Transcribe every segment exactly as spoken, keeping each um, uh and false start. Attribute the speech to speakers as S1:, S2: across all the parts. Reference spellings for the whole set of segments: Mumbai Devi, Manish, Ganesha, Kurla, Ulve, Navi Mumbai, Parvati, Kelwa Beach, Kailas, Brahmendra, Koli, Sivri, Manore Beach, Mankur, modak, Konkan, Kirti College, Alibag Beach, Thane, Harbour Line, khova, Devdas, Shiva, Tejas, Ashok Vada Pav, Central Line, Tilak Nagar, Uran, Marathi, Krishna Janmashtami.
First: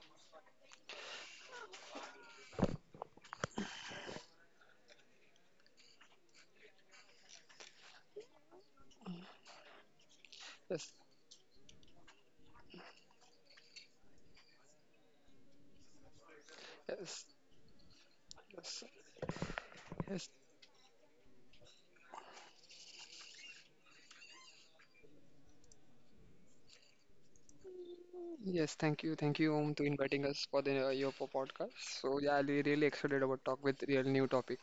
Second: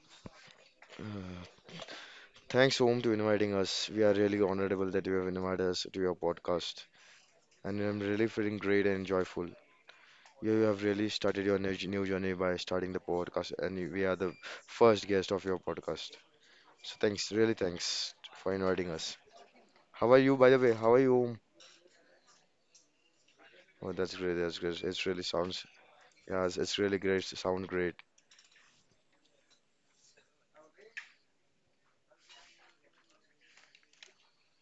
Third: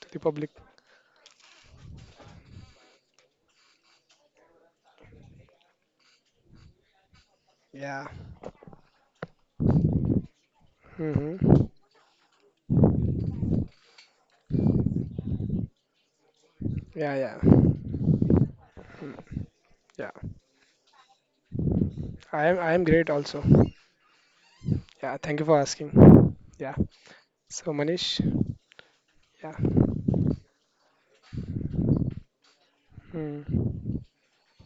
S1: to the public.
S2: Thanks, Om, to inviting us. We are really honorable that you have invited us to your podcast. And I'm
S1: Yeah.
S2: really feeling great and joyful. You have
S3: Yes,
S2: really
S1: hmm
S2: started your new new journey by starting the podcast, and you- we are the first guest of your podcast. So
S1: Yeah,
S3: yes,
S2: thanks,
S1: yeah.
S2: really thanks for
S3: yes,
S2: inviting
S1: Mm,
S2: us.
S1: Yeah.
S2: How are
S3: yes,
S2: you, by the way? How are you, Om?
S1: I am I am great also.
S2: Oh, that's great. That's great.
S1: Yeah,
S2: It really
S1: thank you for
S2: sounds,
S1: asking.
S2: yeah, it's
S1: Yeah.
S2: it's really great.
S1: So,
S2: Sound great.
S1: Manish,
S3: yes. Thank you, thank
S1: yeah.
S3: you, Om, to inviting us for the uh, your po- podcast. So yeah, I'll be really excited about talk
S1: Mm,
S3: with real new topic.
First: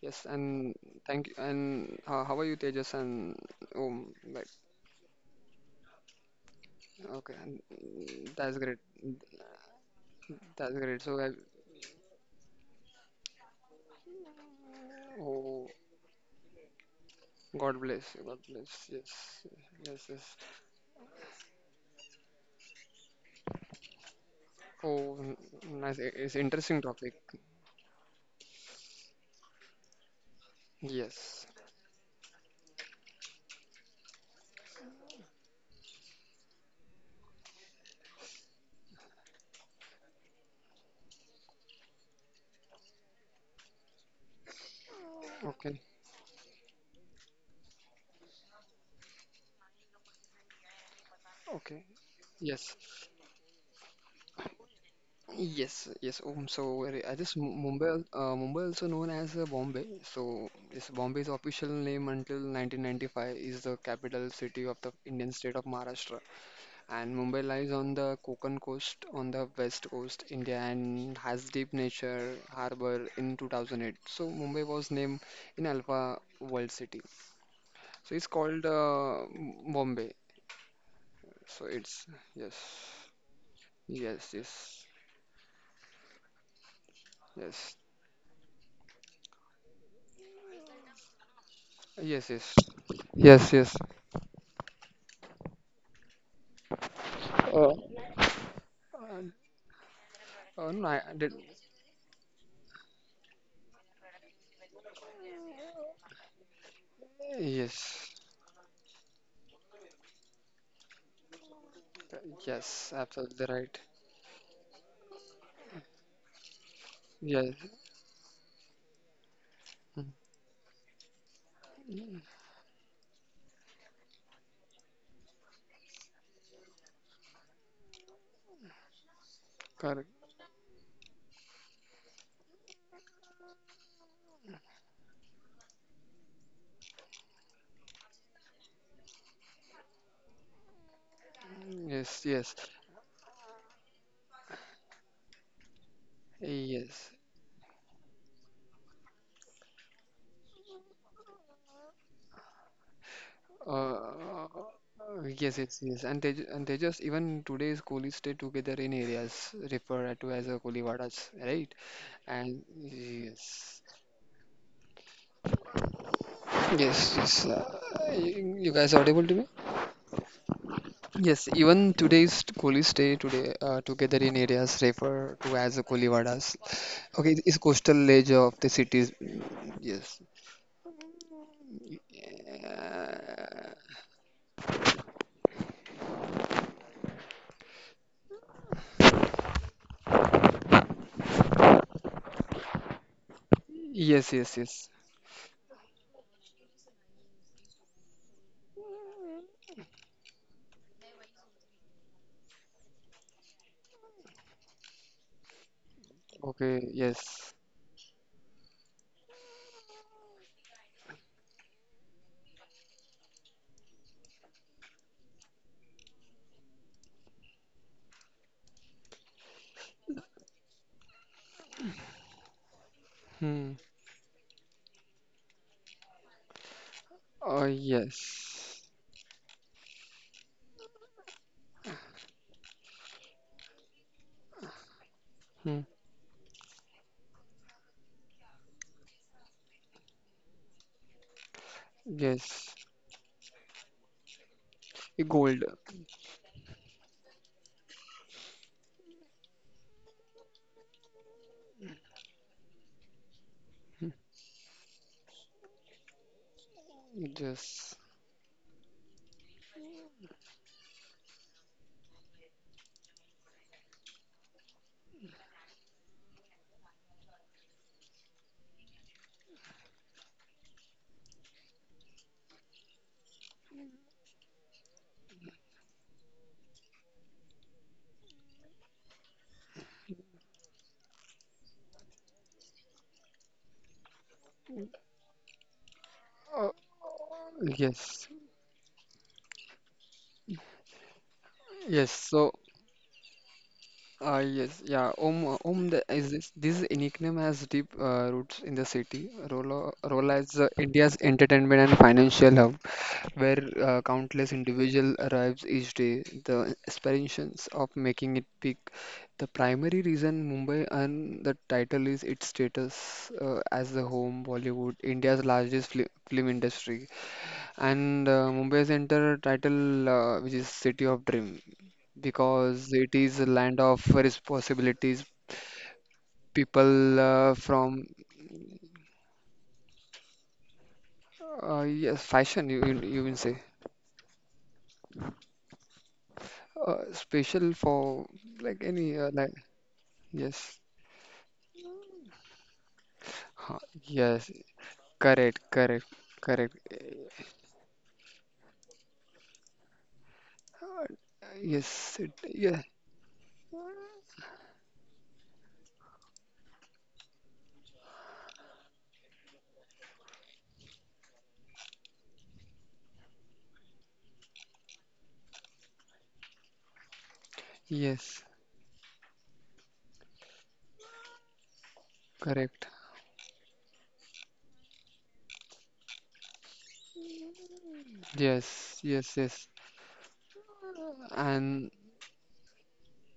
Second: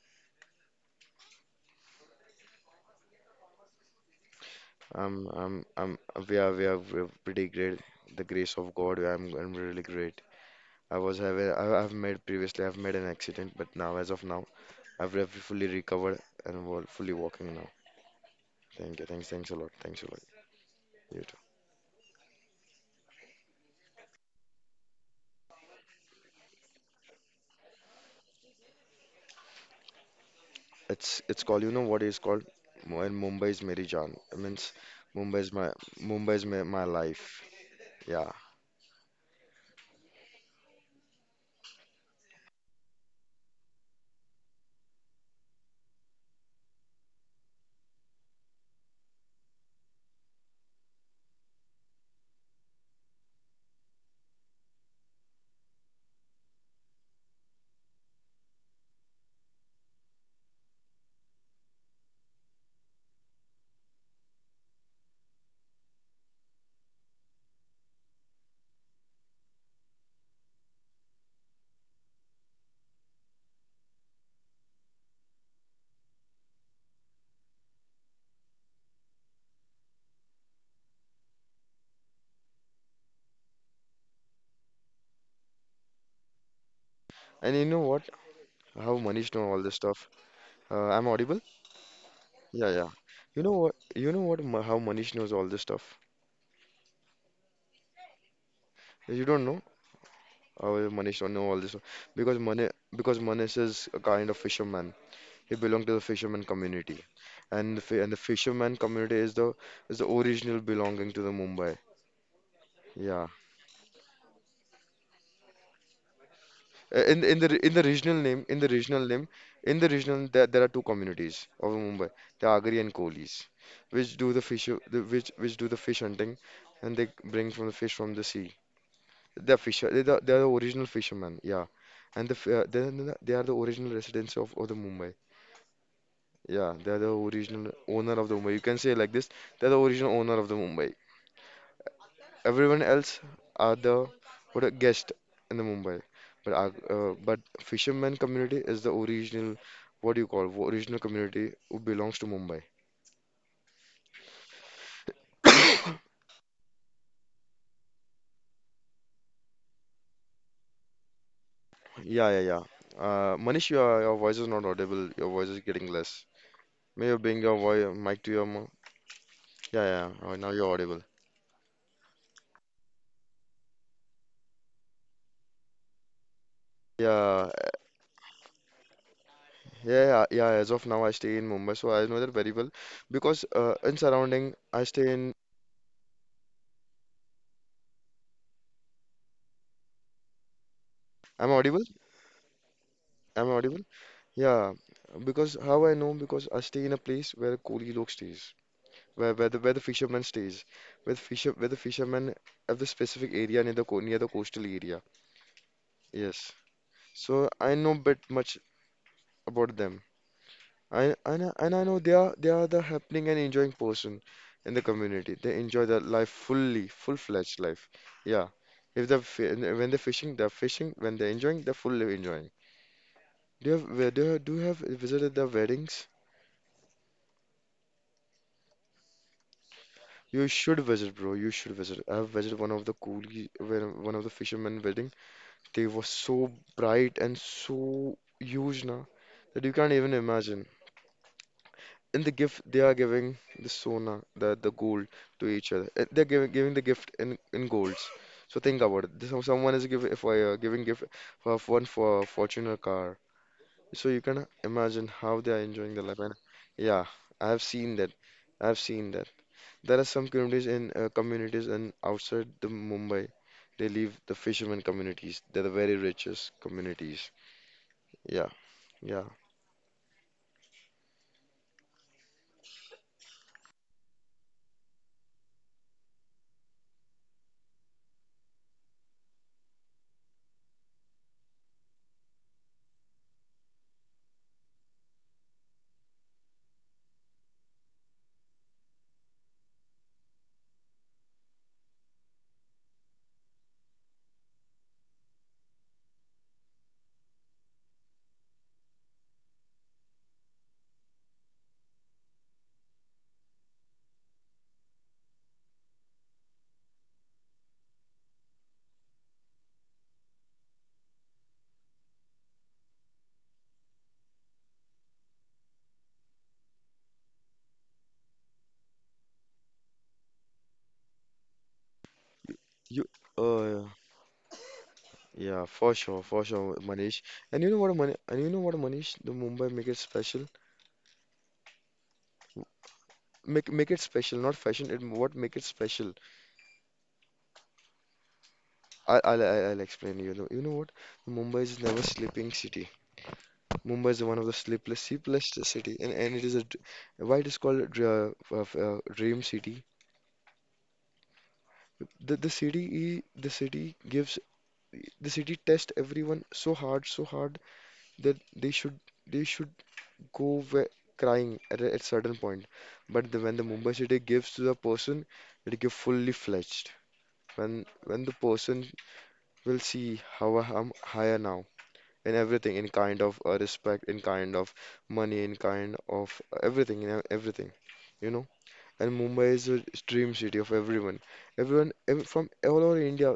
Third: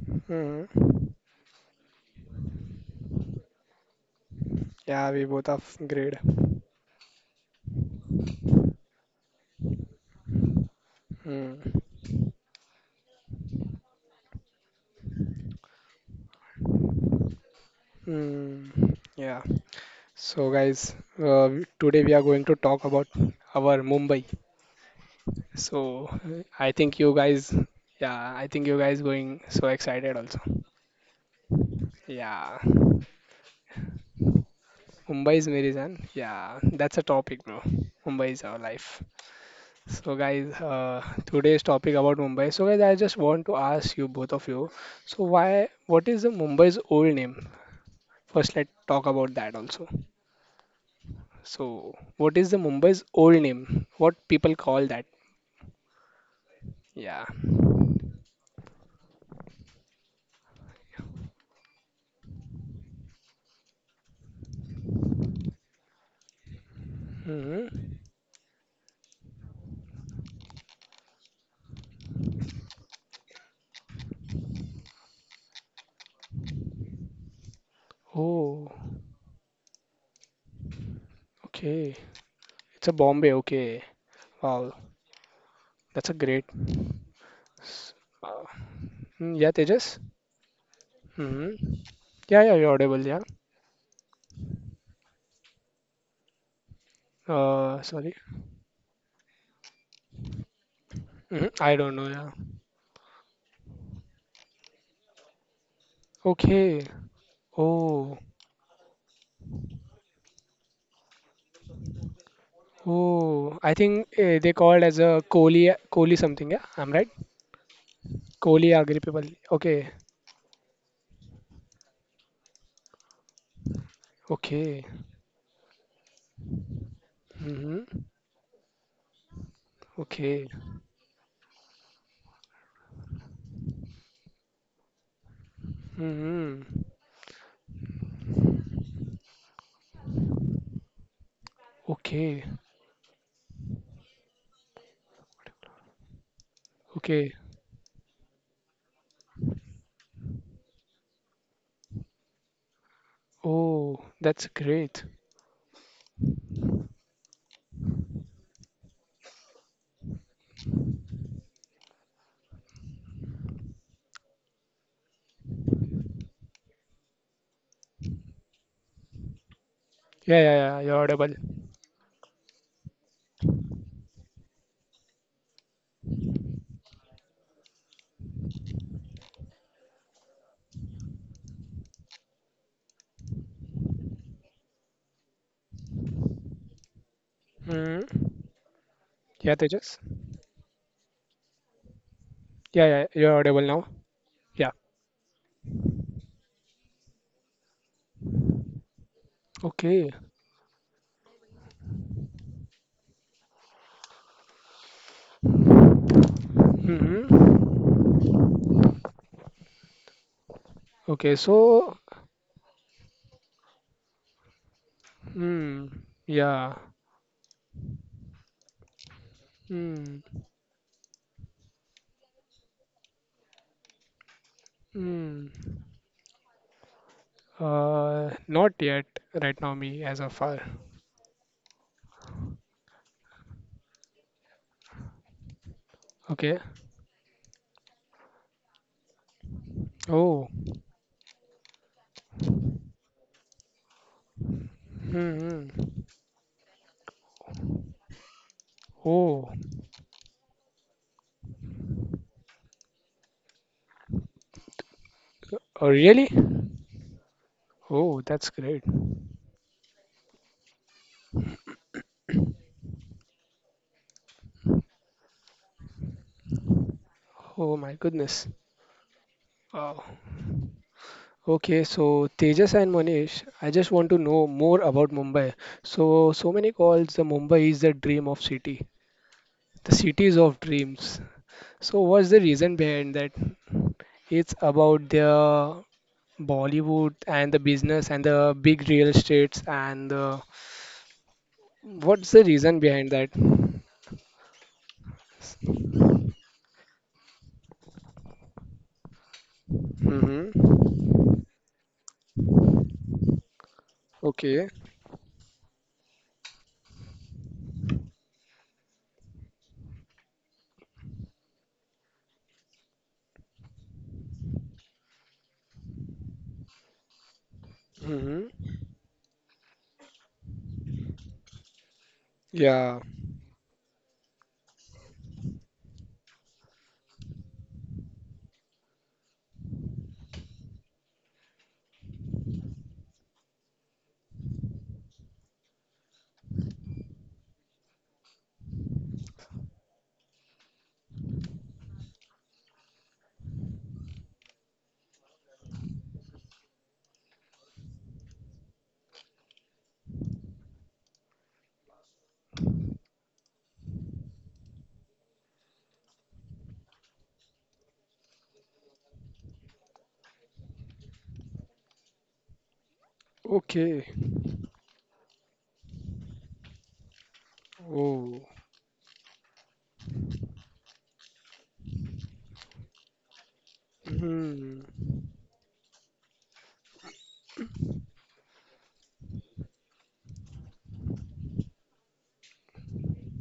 S3: Yes, and
S1: Mm-hmm.
S3: thank you. And uh, how are you, Tejas and Om? Like,
S1: Yeah, we
S2: Um,
S1: both are
S2: um,
S1: f-
S2: um,
S1: great.
S2: we are, we are, we are
S3: okay,
S2: pretty
S3: and
S2: great. The
S3: mm,
S2: grace
S3: that's
S2: of
S3: great.
S2: God, I'm, I'm really great.
S3: That's
S2: I
S3: great. So,
S2: was
S3: I,
S2: aware
S1: Mm.
S2: I, I've made previously I've made an accident, but now as of now I've re- fully
S3: oh,
S2: recovered and wa- fully walking now.
S3: God bless, God bless.
S1: Mm.
S2: Thank you, thanks,
S1: Yeah.
S3: Yes,
S2: thanks a lot, thanks
S3: yes,
S2: a lot.
S3: yes.
S1: So, guys,
S2: You too.
S1: uh, we- today we are going to talk about our Mumbai.
S3: Oh, n- nice.
S1: So
S3: It's
S1: I
S3: interesting
S1: think you
S3: topic.
S1: guys, yeah, I think you guys going so excited also.
S2: It's it's
S3: Yes.
S2: called You know what it's called?
S1: Yeah,
S2: Mu- In Mumbai is Meri Jaan. It means
S1: Mumbai
S2: Mumbai
S1: is
S2: is
S1: Meri
S2: my
S1: Jaan.
S2: Mumbai is
S1: Yeah,
S2: my, my
S1: that's a topic,
S2: life.
S1: bro. Mumbai
S2: Yeah.
S1: is our life. So guys, uh, today's topic about Mumbai. So guys, I just want to ask you both of you. So why?
S3: Okay.
S1: What is the Mumbai's old name? First, let's talk about that also.
S3: Okay.
S1: So what is the
S3: Yes.
S1: Mumbai's old name? What people call that?
S3: Yes, yes. Um, so uh, I
S1: Yeah.
S3: just Mu- Mumbai, al- uh, Mumbai also known as uh, Bombay. So this Bombay's official name until nineteen ninety-five is the capital city of the Indian state of Maharashtra. And Mumbai lies
S1: hmm
S3: on the Konkan coast, on the west coast India, and has deep nature harbor in two thousand eight. So Mumbai was named in Alpha World City. So it's called
S1: Oh,
S3: uh, M- Bombay. So
S1: okay.
S3: it's yes,
S1: It's a Bombay. Okay.
S3: yes,
S1: Wow,
S3: yes,
S1: that's a great.
S2: And you
S3: yes,
S2: know what?
S1: Uh,
S2: How Manish
S1: mm, yeah,
S2: know all this
S1: Tejas?
S2: stuff? Uh, I'm audible?
S1: hmm
S3: yes,
S1: Yeah, yeah,
S3: yes.
S1: you're
S2: Yeah, yeah.
S1: audible, yeah.
S2: You
S3: Yes,
S2: know
S3: yes,
S2: what? You know what? Ma- How Manish knows all this stuff?
S3: oh,
S1: Uh, sorry.
S3: uh,
S2: You don't know
S3: oh
S2: how
S3: no, I I
S2: Manish
S3: did.
S2: don't
S1: hmm
S2: know all this
S1: I
S2: stuff
S1: don't know, yeah.
S2: because Manish because Manish is a kind of fisherman. He belonged to the fisherman
S1: Okay.
S2: community, and the fi-
S3: Yes,
S2: and
S1: Oh,
S2: the fisherman community is the is the original belonging to the Mumbai.
S3: yes,
S2: Yeah.
S3: absolutely
S1: oh. I
S3: right.
S1: think uh, they called as a Kohli, Kohli something, yeah? I'm
S2: Uh,
S1: right?
S2: in in the
S3: Yes,
S2: in the regional name, in the
S1: Kohli Agri
S2: regional
S1: people.
S2: name, in
S1: Okay,
S2: the
S3: mm,
S2: regional there, there are two communities of Mumbai,
S3: mm,
S2: the Agri and Kohlis, which do the fish
S1: okay.
S2: the, which which do the fish hunting, and they bring from the
S1: hmm
S2: fish from the sea. They're fisher, they're
S3: correct.
S2: the, they're
S1: Okay.
S2: the original fishermen. Yeah, and the f- uh, they they are the original residents of, of the Mumbai.
S1: hmm
S2: Yeah, they're the original owner of the Mumbai. You can say like this, they're the original owner of the Mumbai.
S3: Yes,
S1: Okay,
S3: yes,
S2: Everyone else are the what a guest in the Mumbai, but our,
S3: yes.
S2: uh,
S1: okay.
S2: but fisherman community is the original what do you call original community who belongs to Mumbai.
S1: Oh, that's
S3: Uh,
S1: great.
S3: yes, yes, yes. And they ju- and they just even today's coolies stay together in areas referred to as a kooliwadas, right?
S2: Yeah, yeah, yeah.
S3: And
S2: Uh, Manish,
S3: yes,
S2: your your voice is not audible. Your voice is getting less. May
S3: yes,
S2: you bring
S3: yes.
S2: your
S3: Uh,
S2: voice mic to your
S3: you,
S2: mouth.
S3: you guys audible to me?
S2: Yeah, yeah, yeah.
S1: Yeah,
S2: Oh,
S1: yeah,
S2: now you're
S1: yeah, you're
S2: audible.
S1: audible.
S3: Yes, even today's Kohli stay today uh, together in areas referred to as the Kohli. Okay,
S2: Yeah,
S3: is coastal edge of the cities.
S2: yeah,
S3: Yes.
S2: yeah, yeah. As of now, I stay in Mumbai, so I know that very well because
S3: Uh,
S2: uh, in surrounding, I stay in.
S1: hmm Yeah, Tejas?
S2: I'm audible.
S1: Yeah, yeah, you're
S2: I'm
S1: audible now.
S2: audible?
S3: yes, yes,
S1: Yeah.
S2: Yeah,
S3: yes.
S2: because how I know? Because I stay in a place where Koli lok stays, where where the where the
S1: Okay.
S2: fisherman stays, where the fisher where the fisherman have the specific area near the co- near the coastal area. Yes,
S3: Okay,
S2: so
S3: yes.
S2: I
S1: hmm
S2: know bit much about them. I
S1: Okay,
S2: and I, and I
S1: so
S2: know they are they are the happening and enjoying person in the community. They enjoy
S1: Mm,
S2: their life
S1: yeah.
S2: fully, full-fledged life. Yeah, if they're fi- when they're
S1: Mm,
S2: fishing, they're fishing. When they're enjoying, they're fully enjoying. Do
S3: Hmm.
S2: you have where do you have, do you have visited their
S1: mm.
S2: weddings?
S3: Uh,
S1: Uh, not
S3: yes.
S1: yet, right now, me as of
S2: You
S1: far.
S2: should visit, bro. You should visit. I've visited one of the coolie, when- one of the fishermen wedding.
S3: Hmm.
S2: They were so
S1: Okay.
S2: bright and so huge now that you can't even
S1: Oh.
S2: imagine. In the gift,
S3: Yes.
S2: they are giving the sona, the the gold
S1: Mm,
S2: to
S3: Gold.
S2: each other. Uh,
S1: mm.
S2: They're giving giving the gift in in golds. So think about it. This-
S1: Oh.
S2: Someone is giving if I uh, giving gift for one for a Fortuner car.
S3: Hmm.
S2: So you can imagine how they are
S1: Oh,
S2: enjoying the life.
S1: really?
S2: And yeah, I have
S3: Yes.
S2: seen that.
S1: Oh, that's
S2: I've
S1: great.
S2: seen that. There are some communities in uh, communities and outside the Mumbai, they live the fishermen communities. They're the very richest communities.
S1: Oh my goodness.
S2: Yeah, yeah.
S1: Wow. Okay, so Tejas and Manish, I just want to know more about Mumbai. So, so many calls the Mumbai is the dream of city, the cities of dreams. So, what's the reason behind that? It's about the
S3: Uh,
S1: Bollywood and the business and
S3: yes.
S1: the big real estates and the,
S3: Yes.
S1: what's the
S3: So.
S1: reason behind that?
S3: Uh, yes, yeah. Om, uh, Om the, is this, this nickname has deep uh, roots in the city. Rolla, Rolla is uh,
S1: Mm-hmm.
S3: India's entertainment and financial hub, where uh, countless
S1: Okay.
S3: individuals arrives each day. The aspirations of making it big. The primary reason Mumbai earned the title is its status uh, as the home Bollywood, India's largest fli film industry, and
S1: Mm-hmm.
S3: uh, Mumbai Center title, uh, which is City of Dream, because
S1: Yeah.
S2: You,
S3: it is a land
S2: uh,
S3: of responsibilities.
S2: yeah, for sure, for sure,
S3: People
S2: Manish.
S3: uh,
S2: And you know what,
S3: from
S2: Mani and you know what, Manish, the Mumbai make it special.
S3: uh, yes, fashion you you, you can say
S2: Make make it special, not fashion. It what make it special.
S3: uh, special for like any
S2: I
S3: uh,
S2: I'll,
S3: like
S2: I'll I'll explain you. know- You know
S3: yes
S2: what? Mumbai is never sleeping city.
S3: huh,
S2: Mumbai is one of
S3: yes
S2: the sleepless, sleepless
S3: correct
S2: city,
S3: correct
S2: and and it is a
S3: correct
S2: d- why it is called a dr- uh, f- uh, dream city.
S3: uh, yes it,
S2: The the
S3: yeah,
S2: city i- the city gives. The city tests everyone so hard, so hard that they should they should go where, crying at a, at certain point. But the, when the Mumbai
S1: Okay.
S2: city gives to the person, it give fully fledged. When when the
S1: Oh.
S3: yes
S2: person will see how I am higher now in everything,
S3: correct
S2: in kind of uh, respect, in kind of
S1: Hmm.
S2: money, in kind of everything, in everything, you know.
S3: yes
S2: And
S3: yes
S2: Mumbai
S3: yes
S2: is a dream city of everyone.
S3: and
S2: Everyone ev- from all over India,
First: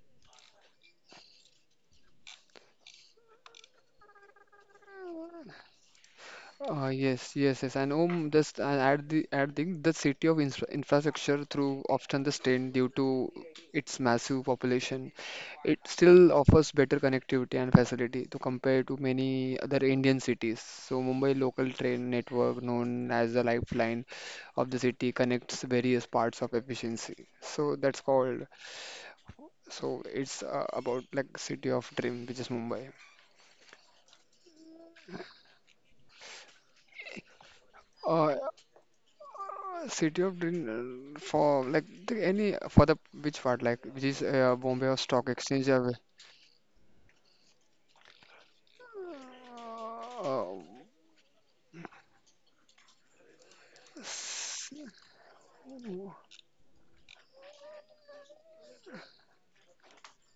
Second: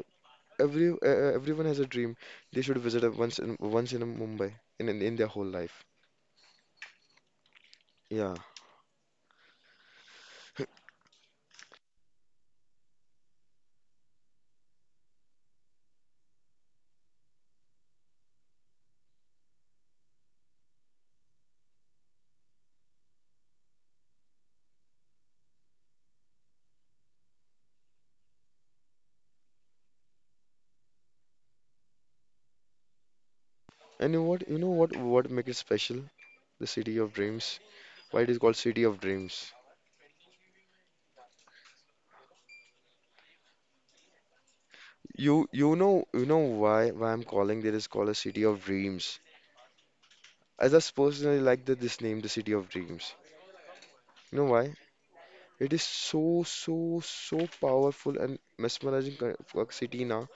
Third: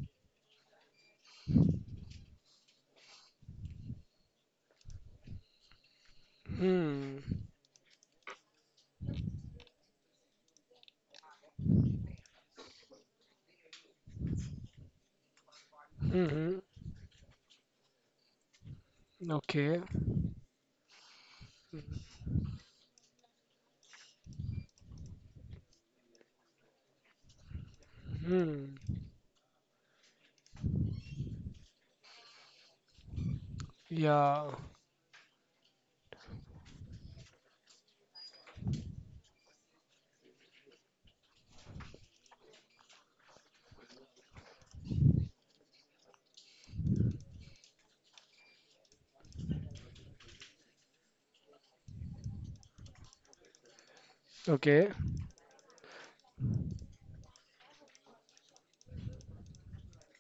S2: Every uh, uh, everyone has a dream. They should visit a- once in once in a Mumbai in, in in their whole life.
S3: Uh,
S1: Hmm.
S3: yes, yes, yes. And um,
S2: Yeah.
S3: just uh, add the add the the city of infra infrastructure through often the strain due to its massive population. It still
S1: Hmm.
S3: offers better connectivity and facility to compare to many
S1: Okay.
S3: other Indian cities. So Mumbai local train network, known as the lifeline of the city, connects various parts of efficiency. So that's called.
S1: Hmm.
S3: So it's uh, about like city of dream, which is Mumbai.
S2: And you know what
S1: Yeah.
S2: you know what what make it special? The city of dreams. Why it
S3: Uh,
S2: is called city of dreams?
S3: City of Dream, uh, for like the, any for the which part like which is uh, Bombay or Stock
S2: You
S3: Exchange
S2: you
S3: or
S2: know you know why why I'm calling it is called a city of dreams.
S3: uh,
S2: I just personally like that this name, the city of dreams. You know
S3: s-
S2: why?
S1: Okay.
S2: It is so so so powerful and mesmerizing co- co- city now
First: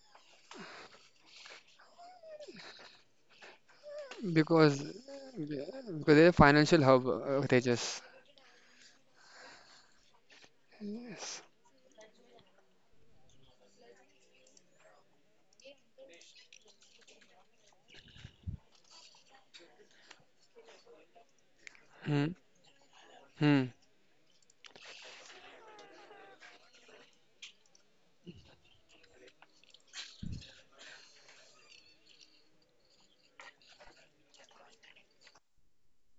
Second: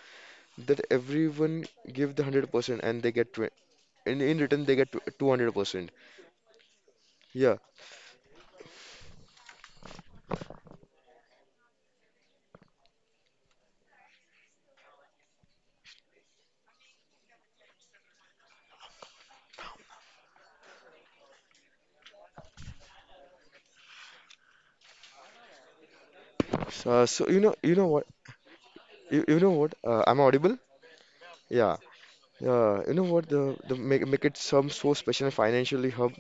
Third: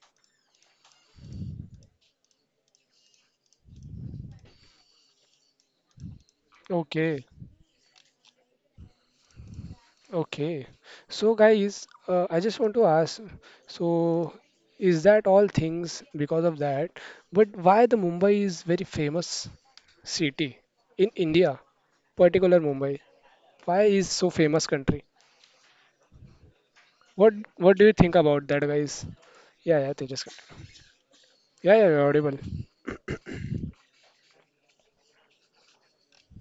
S2: that everyone give the hundred percent and they get tw in in return they
S3: because
S2: get two hundred percent.
S3: because they're financial hub,
S1: Okay.
S3: uh,
S2: Yeah.
S3: Tejas.
S1: Okay. So,
S3: Yes.
S1: guys, uh, I just want to ask. So, is that all things because of that? But why the Mumbai is very famous? City in India,
S3: Hmm.
S1: particular Mumbai? Why
S3: Hmm.
S1: is so famous country?
S2: So,
S1: What
S2: so you
S1: What
S2: know,
S1: do you
S2: you know
S1: think
S2: what,
S1: about that, guys?
S2: you, you know
S1: Yeah, yeah,
S2: what,
S1: they
S2: uh,
S1: just
S2: I'm audible?
S1: yeah, yeah,
S2: Yeah.
S1: you're audible.
S2: Uh, you know what, the, the make, make it some so special and financially hub,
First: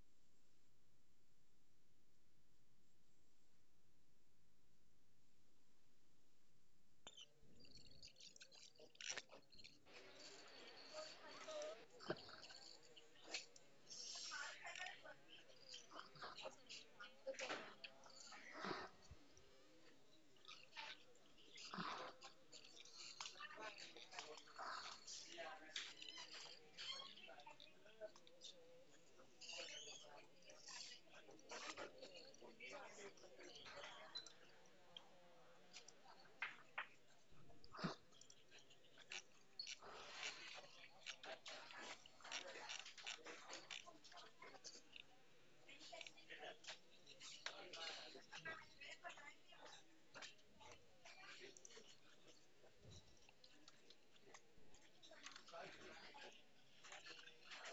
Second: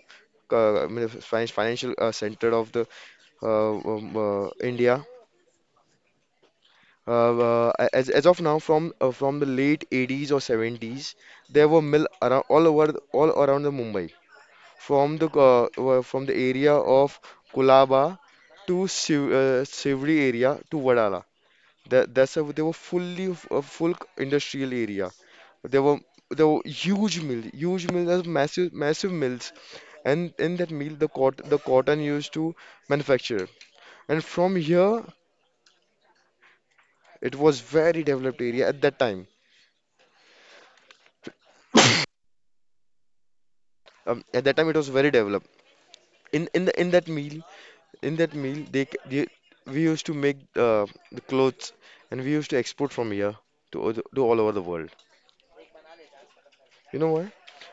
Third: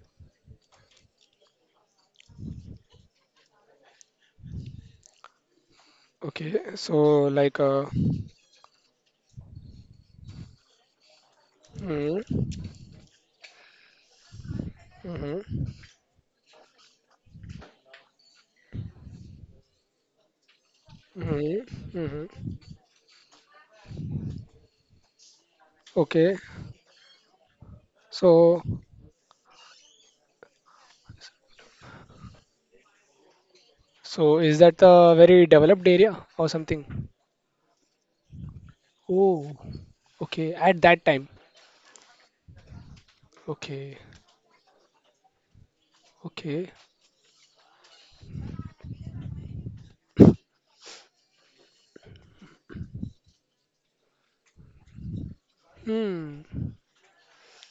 S2: uh, I mean, fin- financial uh, center of the uh, um, uh, India.
S1: Okay, so
S2: Uh,
S1: like, uh,
S2: uh, as, as of now, from uh, from the late eighties or seventies, there were mill
S1: mm,
S2: around all over all around the Mumbai, from the
S1: mm-hmm,
S2: uh, uh, from the area of Kolaba to Siv uh, Sivri area to Vadala.
S1: mm-hmm,
S2: That
S1: mm-hmm.
S2: that's a, they were fully a full industrial area. There were
S1: Okay,
S2: there were huge mill, huge mill, there's
S1: so
S2: massive massive mills, and in that mill the cot the cotton used to manufacture. And
S1: so
S2: from
S1: is that
S2: here
S1: the very developed area or something?
S2: it was very developed area at that time.
S1: Oh, okay, at that time. Okay,
S2: Um, at that time it was very developed. In in
S1: okay.
S2: the, in that mill in that mill they, c- they we used to make uh, the clothes and we used to export from here to o- to all over the world.
S1: Hmm.
S2: You know why?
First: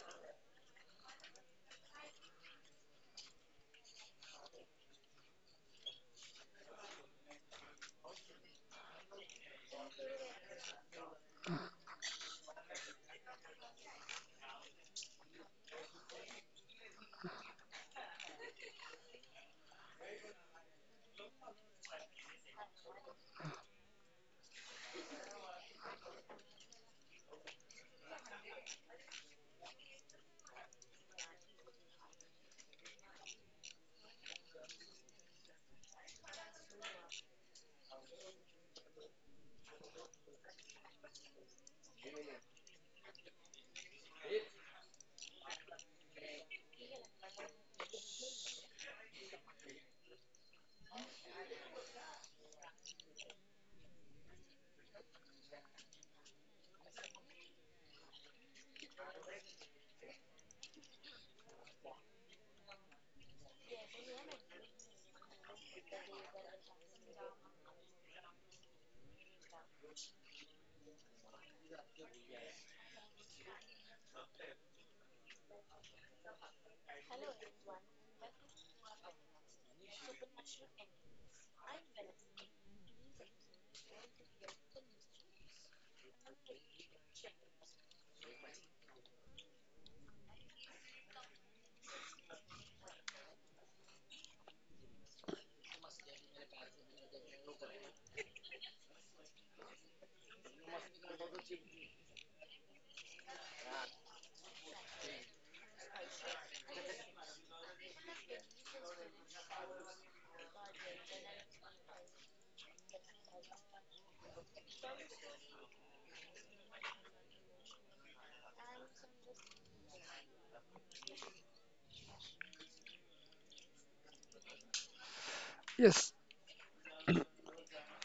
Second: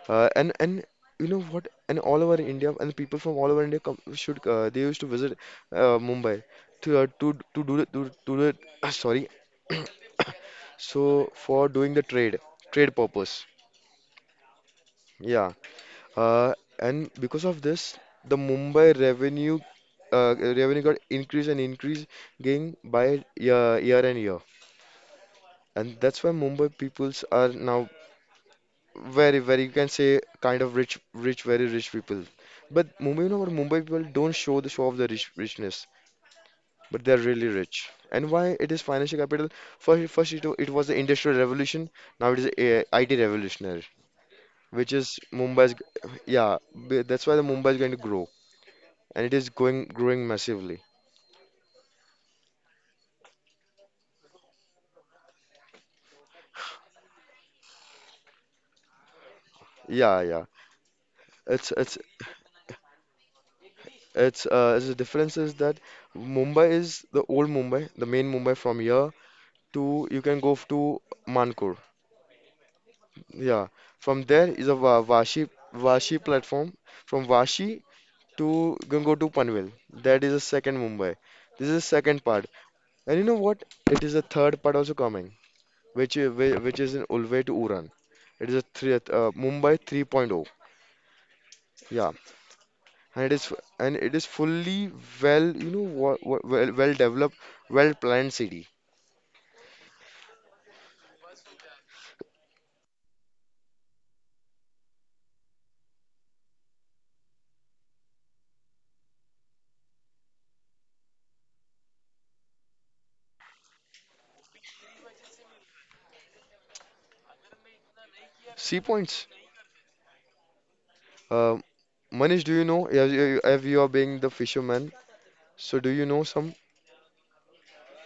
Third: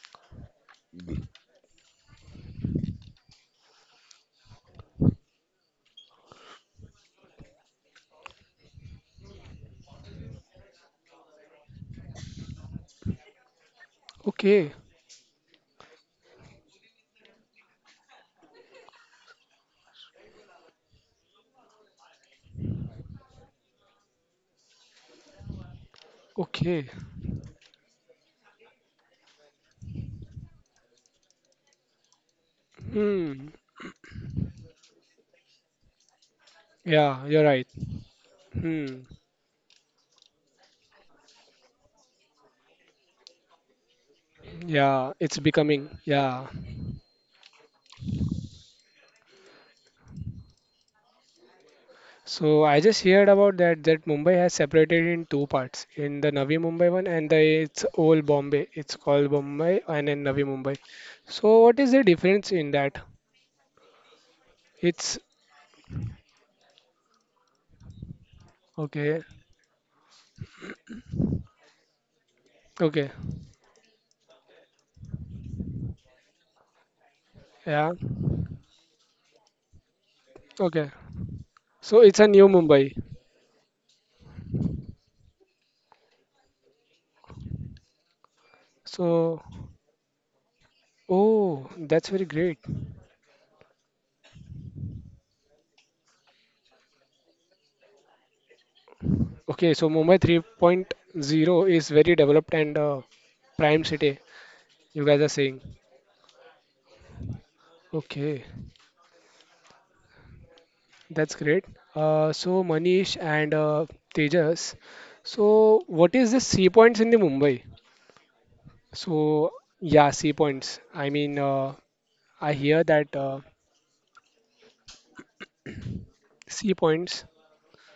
S2: Uh, and and You know what? And all over India and people from all over India come, should uh, they used to visit uh, Mumbai to uh, to to do the- to to the sorry. So for doing the trade trade purpose.
S1: Okay,
S2: Yeah. Uh, and because of this, the Mumbai revenue uh, revenue got increase and increase going by year, year and year. And that's why Mumbai
S1: okay.
S2: peoples are now very, very, you can say kind of rich, rich, very rich people. But Mumbai, you know, or
S1: Hmm.
S2: Mumbai people don't show the show of the rich, richness, but they're
S1: Yeah, you're
S2: really
S1: right.
S2: rich. And why it is
S1: Hmm.
S2: financial capital? First, first it, wa- it was the industrial revolution. Now it is a I T revolutionary, which
S1: Yeah,
S2: is
S1: it's
S2: Mumbai's.
S1: becoming. Yeah.
S2: Yeah, b- that's why the Mumbai is going to grow, and it is going growing massively.
S1: So I just heard about that that Mumbai has separated in two parts, in the Navi Mumbai one and the it's old Bombay. It's called Bombay and
S2: Yeah,
S1: in Navi
S2: yeah.
S1: Mumbai. So
S2: It's
S1: what is
S2: it's
S1: the difference in that?
S2: it's uh it's The
S1: It's
S2: difference is that Mumbai is the old Mumbai, the main Mumbai from here
S1: okay.
S2: to you can go f- to Mankur.
S1: Okay.
S2: Yeah, from there is a Wa- Vashi Vashi platform. From Vashi
S1: Yeah.
S2: to can go to Panvel. That is the second
S1: Okay.
S2: Mumbai. This is the
S1: So it's
S2: second
S1: a
S2: part.
S1: new Mumbai.
S2: And you know what? It is a third part also coming, which i- whi- which is in Ulve to Uran. It is a three, uh,
S1: So
S2: Mumbai 3.0.
S1: oh, that's
S2: Yeah,
S1: very great.
S2: and it is f- and it is fully well, you know, wa- wa- well well developed, well planned city.
S1: Okay, so Mumbai 3.0 is very developed and uh, prime city. You guys are saying. Okay. That's great. Uh, so Manish and uh, Tejas, so what is the sea points in the Mumbai?
S2: Sea points.
S1: So yeah, sea points. I mean,
S2: Uh,
S1: uh,
S2: Manish, do
S1: I
S2: you know?
S1: hear
S2: Have
S1: that
S2: you,
S1: uh,
S2: have you are being the fisherman, so do you
S3: Yes.
S2: know some?
S1: sea points.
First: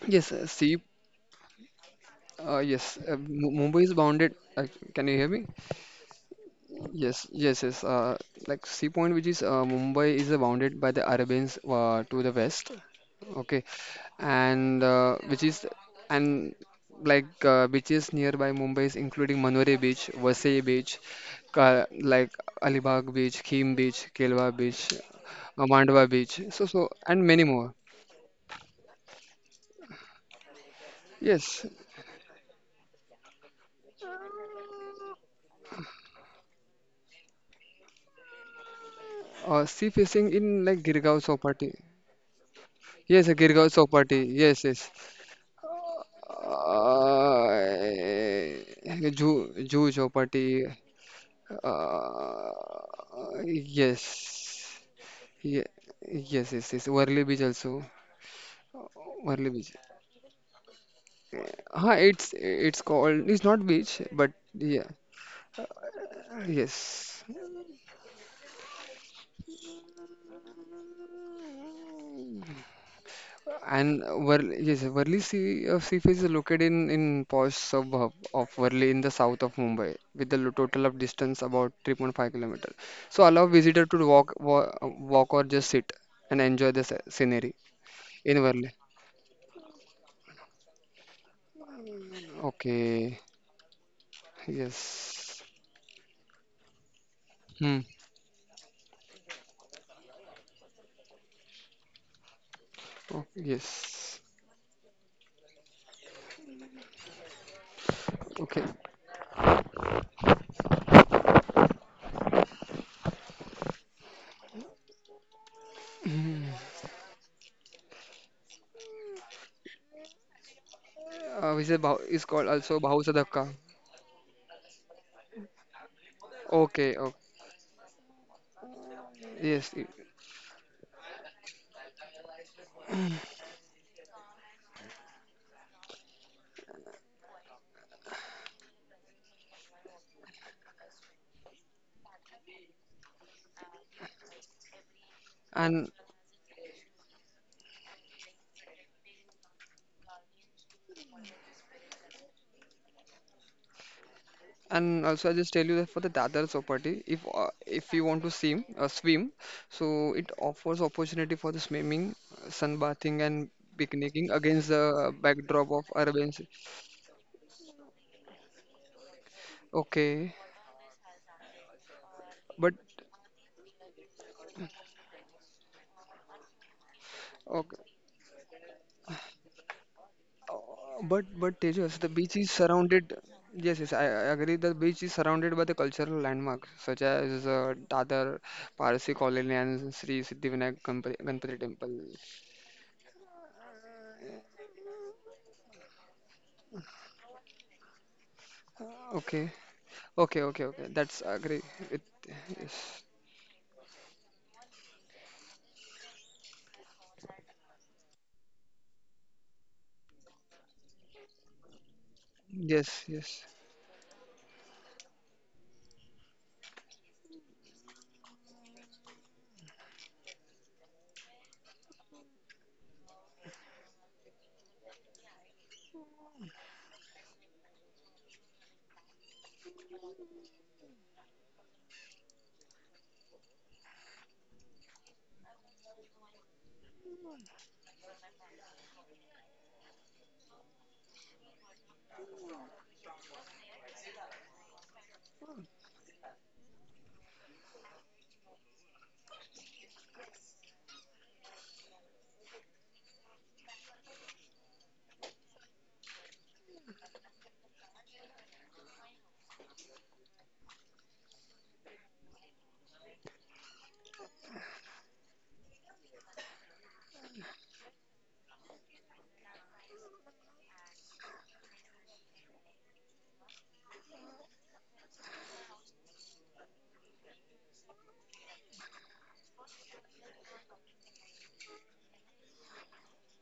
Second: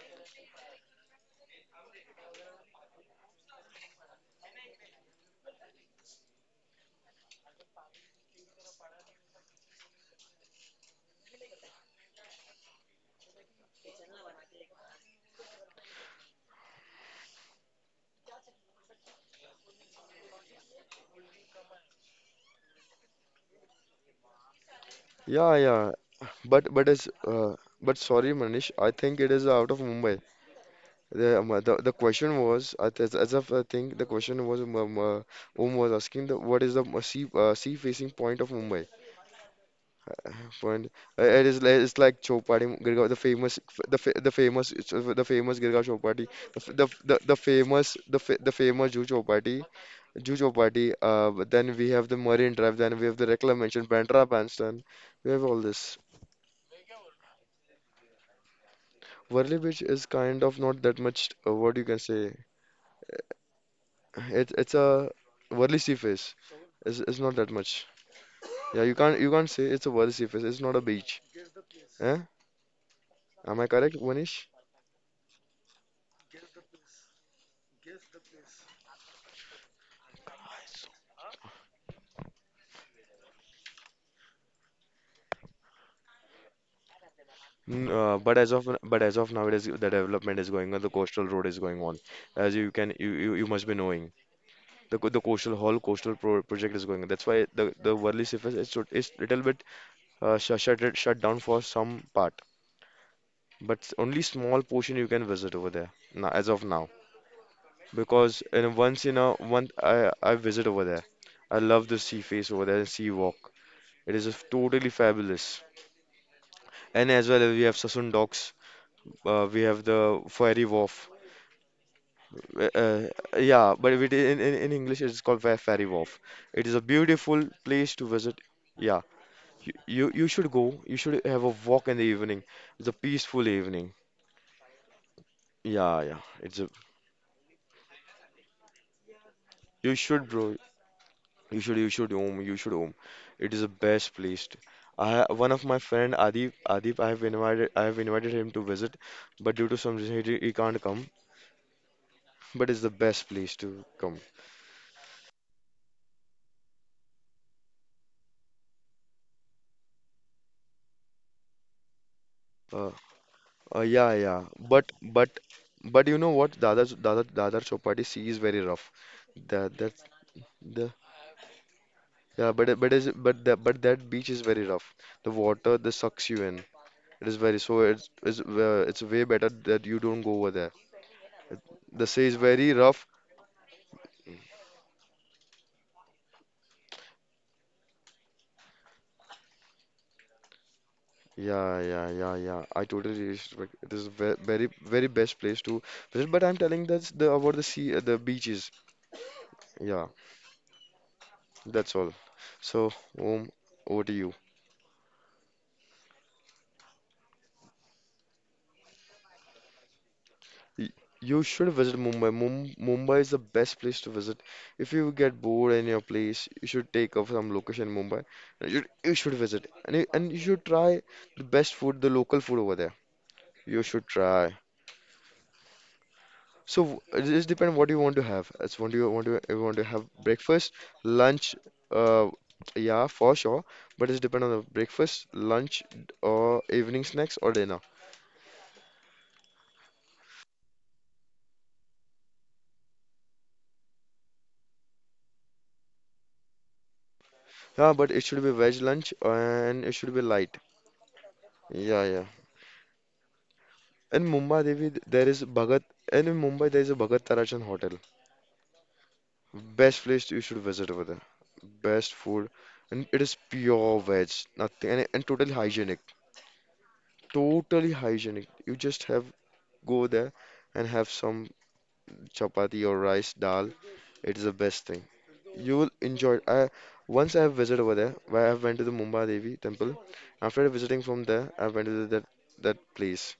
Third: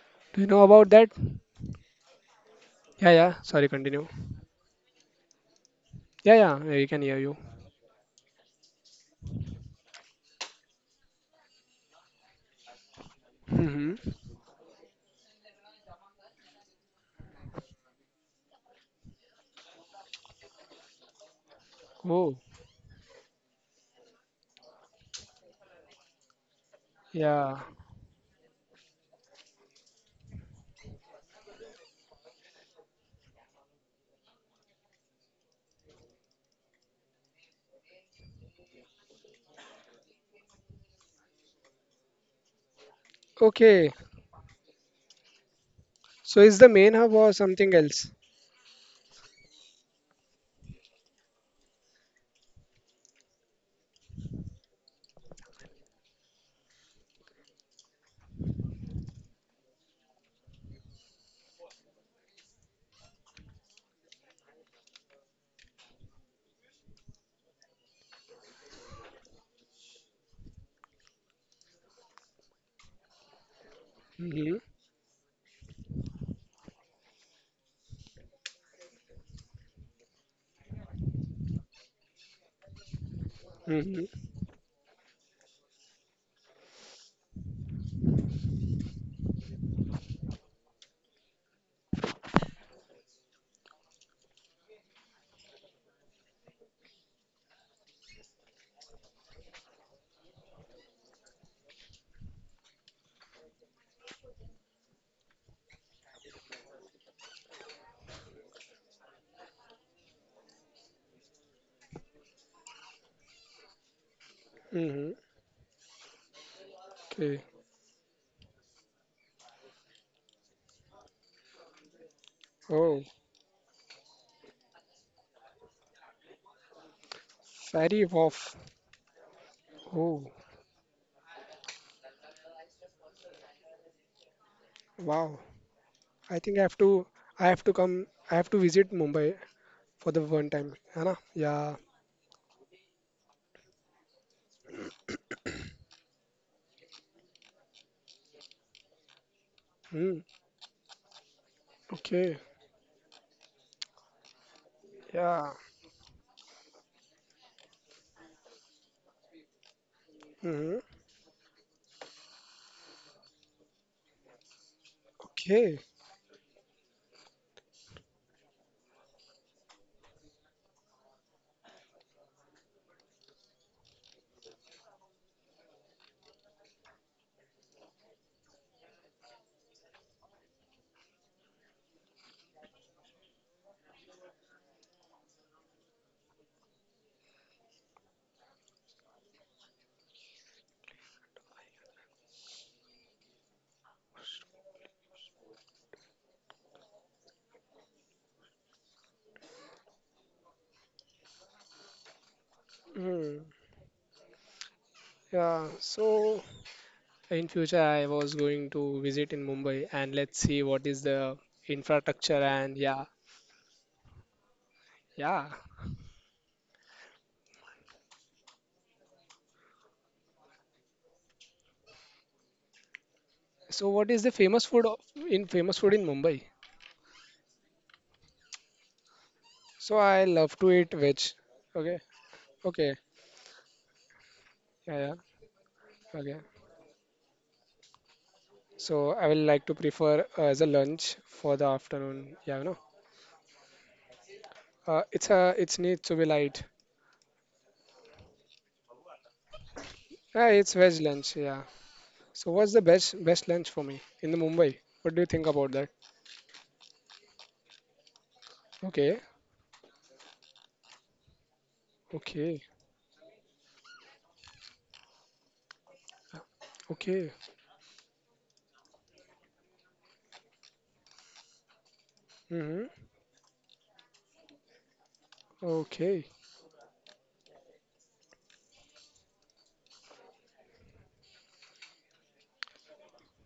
S3: Yes.
S1: Do you
S3: uh,
S1: know
S3: See.
S1: about that?
S3: Uh, yes.
S1: Yeah,
S3: Uh,
S1: yeah.
S3: Mu-
S1: Sorry,
S3: Mumbai is
S1: continue.
S3: bounded. Uh, can you hear me?
S1: Yeah, yeah. Yeah, we can hear you.
S3: Yes, yes, yes. Uh, like sea point, which is uh, Mumbai, is uh, bounded by the Arabians uh, to the west. Okay,
S1: hmm
S3: and uh, which is and like uh, beaches nearby Mumbai is including Manore Beach, Vasai Beach, Ka
S1: Oh,
S3: like Alibag Beach, Khim Beach, Kelwa Beach,
S2: Yeah,
S3: uh,
S2: yeah.
S3: Mandwa Beach, so
S2: But but
S3: so
S2: it's
S3: and many
S1: yeah.
S2: uh,
S3: more.
S2: but Sorry, Manish. I think it is out of Mumbai. The um,
S3: Yes,
S2: the, the question was I th- as of I think the question was um, um, uh, Om was asking the what is the uh, sea uh, sea facing point of Mumbai?
S3: uh, sea facing in like
S2: Point.
S3: Girgaon
S2: Uh, it is
S3: Chowpatty.
S2: like it's like Chowpatty, Girgaon, the
S3: Yes, uh,
S2: famous.
S3: Girgaon
S1: Okay.
S2: the fa
S3: Chowpatty.
S2: the
S3: Yes,
S2: famous
S3: yes.
S2: it's, uh, the famous Girgaon Chowpatty,
S1: So is the
S2: the f- the
S1: main
S2: f-
S1: hub
S2: the,
S1: or
S2: the
S1: something
S2: famous
S1: else?
S2: the
S3: Uh,
S2: fa the famous Juhu
S3: Ju
S2: Chowpatty,
S3: Juhu
S2: Juhu
S3: Chowpatty.
S2: Chowpatty. Uh, but then we have the
S3: Uh,
S2: Marine Drive. Then we have the reclamation,
S3: yes.
S2: Bandra Bandstand. We have all
S3: Ye-
S2: this.
S3: Yes, yes, yes. Worli Beach also. Worli
S2: Worli
S3: beach.
S2: Beach is kind of not that much. Uh, what you
S3: Huh,
S2: can
S3: it's
S2: say?
S3: it's called it's not beach, but
S2: It, it's
S3: yeah,
S2: a Worli sea face. It's, it's
S3: yes.
S2: not that much. Yeah, you can't you can't say it's a Worli sea face. It's not a beach. Eh? Am I correct,
S3: And
S1: Mm-hmm.
S2: Manish?
S3: Worli, yes, Worli Sea uh, Sea Face is located in in posh suburb of Worli in the south of Mumbai, with a lo- total of distance about three point five kilometers. So allow visitor
S1: Mm-hmm.
S3: to walk wa- walk or just sit and enjoy the sce- scenery
S2: N- Uh,
S3: in
S2: but as
S3: Worli.
S2: of but as of now, it is the development is going on. The coastal road is going on, as you can you
S3: Okay,
S2: you, you must be knowing. The co- the
S3: yes.
S2: coastal whole coastal pro project is going on. That's why the
S3: Hmm.
S2: the Worli sea face is sort- is little bit uh, sh shut shut down for some part,
S3: Oh,
S2: but s-
S3: yes.
S2: only small portion you can visit over there now, as of now. Because
S3: Okay.
S2: in once in a month I I visit over there. I love the sea face over there and sea walk. It is just totally
S1: Mm-hmm.
S2: fabulous.
S3: Hmm.
S2: And as
S1: Okay.
S2: well as we have Sassoon Docks, uh, we have the Ferry Wharf.
S3: Uh, which is Bahus, is called
S2: Uh,
S3: also
S1: Oh,
S2: uh,
S3: Bahusudaka.
S2: yeah, but if it, in, in in English it's called Fer- Ferry Wharf. It is a
S3: Okay, okay,
S2: beautiful
S1: ferry
S2: place to visit.
S1: wharf.
S2: Yeah,
S3: Yes,
S2: you,
S3: i-
S2: you
S1: Oh,
S2: you should go. You should have a walk in the evening. It's a peaceful evening.
S1: wow.
S2: Yeah, yeah.
S1: I think I
S2: It's
S1: have
S2: a
S1: to I have to come I have to visit Mumbai
S2: You
S1: for the
S2: should,
S1: one
S2: bro.
S1: time. है ना?
S2: You
S1: Yeah.
S2: should, you should home, you should home. It is the best place to- I ha- one of my
S3: and
S2: friend Adip, Adip, I have invited, I have invited him to visit, but due to some
S1: Mm.
S2: reason he, he can't come.
S1: Okay.
S2: But it's the best place to come.
S3: and also I
S1: Yeah.
S3: just tell you that for the Dadar Chowpatty, if uh, if you want to swim, uh, swim, so it
S1: hmm
S3: offers opportunity for the swimming, uh,
S2: Uh,
S3: sunbathing, and
S2: uh, yeah,
S3: picnicking
S2: yeah.
S3: against
S2: But,
S3: the
S2: but,
S3: backdrop
S1: Okay.
S3: of
S2: but you
S3: urban.
S2: know
S3: ci-
S2: what? Dada, Dada, Dada Chowpatty sea is very rough. That, that,
S3: Okay,
S2: the, yeah.
S3: but
S2: But, it- but is, but that, but that beach is very rough. The water, this sucks you in. It is very so.
S3: okay,
S2: It's, it's, uh, it's way better that you don't go over there.
S3: uh, but but Tejas,
S2: The
S3: the
S2: sea
S3: beach
S2: is
S3: is
S2: very rough.
S3: surrounded. Yes, yes, I, I agree. The beach is surrounded by the cultural landmarks such as uh, Dadar, Parsi Colony, and Sri Siddhivinayak Ganpa- Ganpati
S2: Yeah,
S3: Temple.
S2: yeah, yeah, yeah. I totally respect. It is ve very, very best place to visit. But I'm telling that's the about the sea, uh, the beaches.
S3: Okay.
S2: Yeah,
S3: Okay, okay, okay. That's agree
S2: that's
S3: with
S2: all. So,
S1: Mm.
S2: Om, over to you.
S1: Yeah. So in future I was going to visit in Mumbai and let's see what
S2: Y-
S1: is the
S2: You should visit Mumbai.
S1: infrastructure and
S2: Mum
S3: yes,
S1: yeah.
S2: Mumbai is the
S3: yes,
S2: best place to visit. If you get
S1: Yeah.
S2: bored in your place, you should take up some location in Mumbai. Uh, You should, you should visit, and you, and you should try the best food, the local food over there. You
S1: So
S2: should
S1: what is the
S2: try.
S1: famous food of, in famous food in Mumbai?
S2: So it just depends what you want to have. It's what do you want to you want to
S1: So
S2: have
S1: I love to
S2: breakfast,
S1: eat veg.
S2: lunch,
S1: Okay.
S2: uh,
S1: Okay.
S2: yeah, for sure. But it's depend on the
S1: Yeah, yeah.
S2: breakfast, lunch,
S1: Okay.
S2: or evening snacks or dinner.
S1: So I will like to prefer uh, as a lunch for the afternoon. Yeah, you know. Uh, it's a it's needs to be light.
S2: Yeah, but it should be veg lunch and it should be
S1: Yeah,
S2: light.
S1: it's veg lunch. Yeah.
S2: Yeah, yeah.
S1: So what's the best best lunch for me
S2: In
S1: in the
S2: Mumbai
S1: Mumbai?
S2: Devi, th-
S1: What do you
S2: there
S1: think
S2: is
S1: about
S2: Bhagat,
S1: that?
S2: and in Mumbai there is a Bhagat Tarachan hotel.
S1: Okay.
S2: Best place you should visit over there. Best food,
S1: Okay.
S2: and it is pure veg, nothing, and, and totally hygienic.
S1: Okay.
S2: Totally hygienic. You just have go there and have some
S1: Mm-hmm.
S2: chapati or rice dal. It's the best thing. You will
S1: Okay.
S2: enjoy it. I Once I have visited over there, where I have went to the Mumbai Devi temple. After visiting from there, I went to that that place.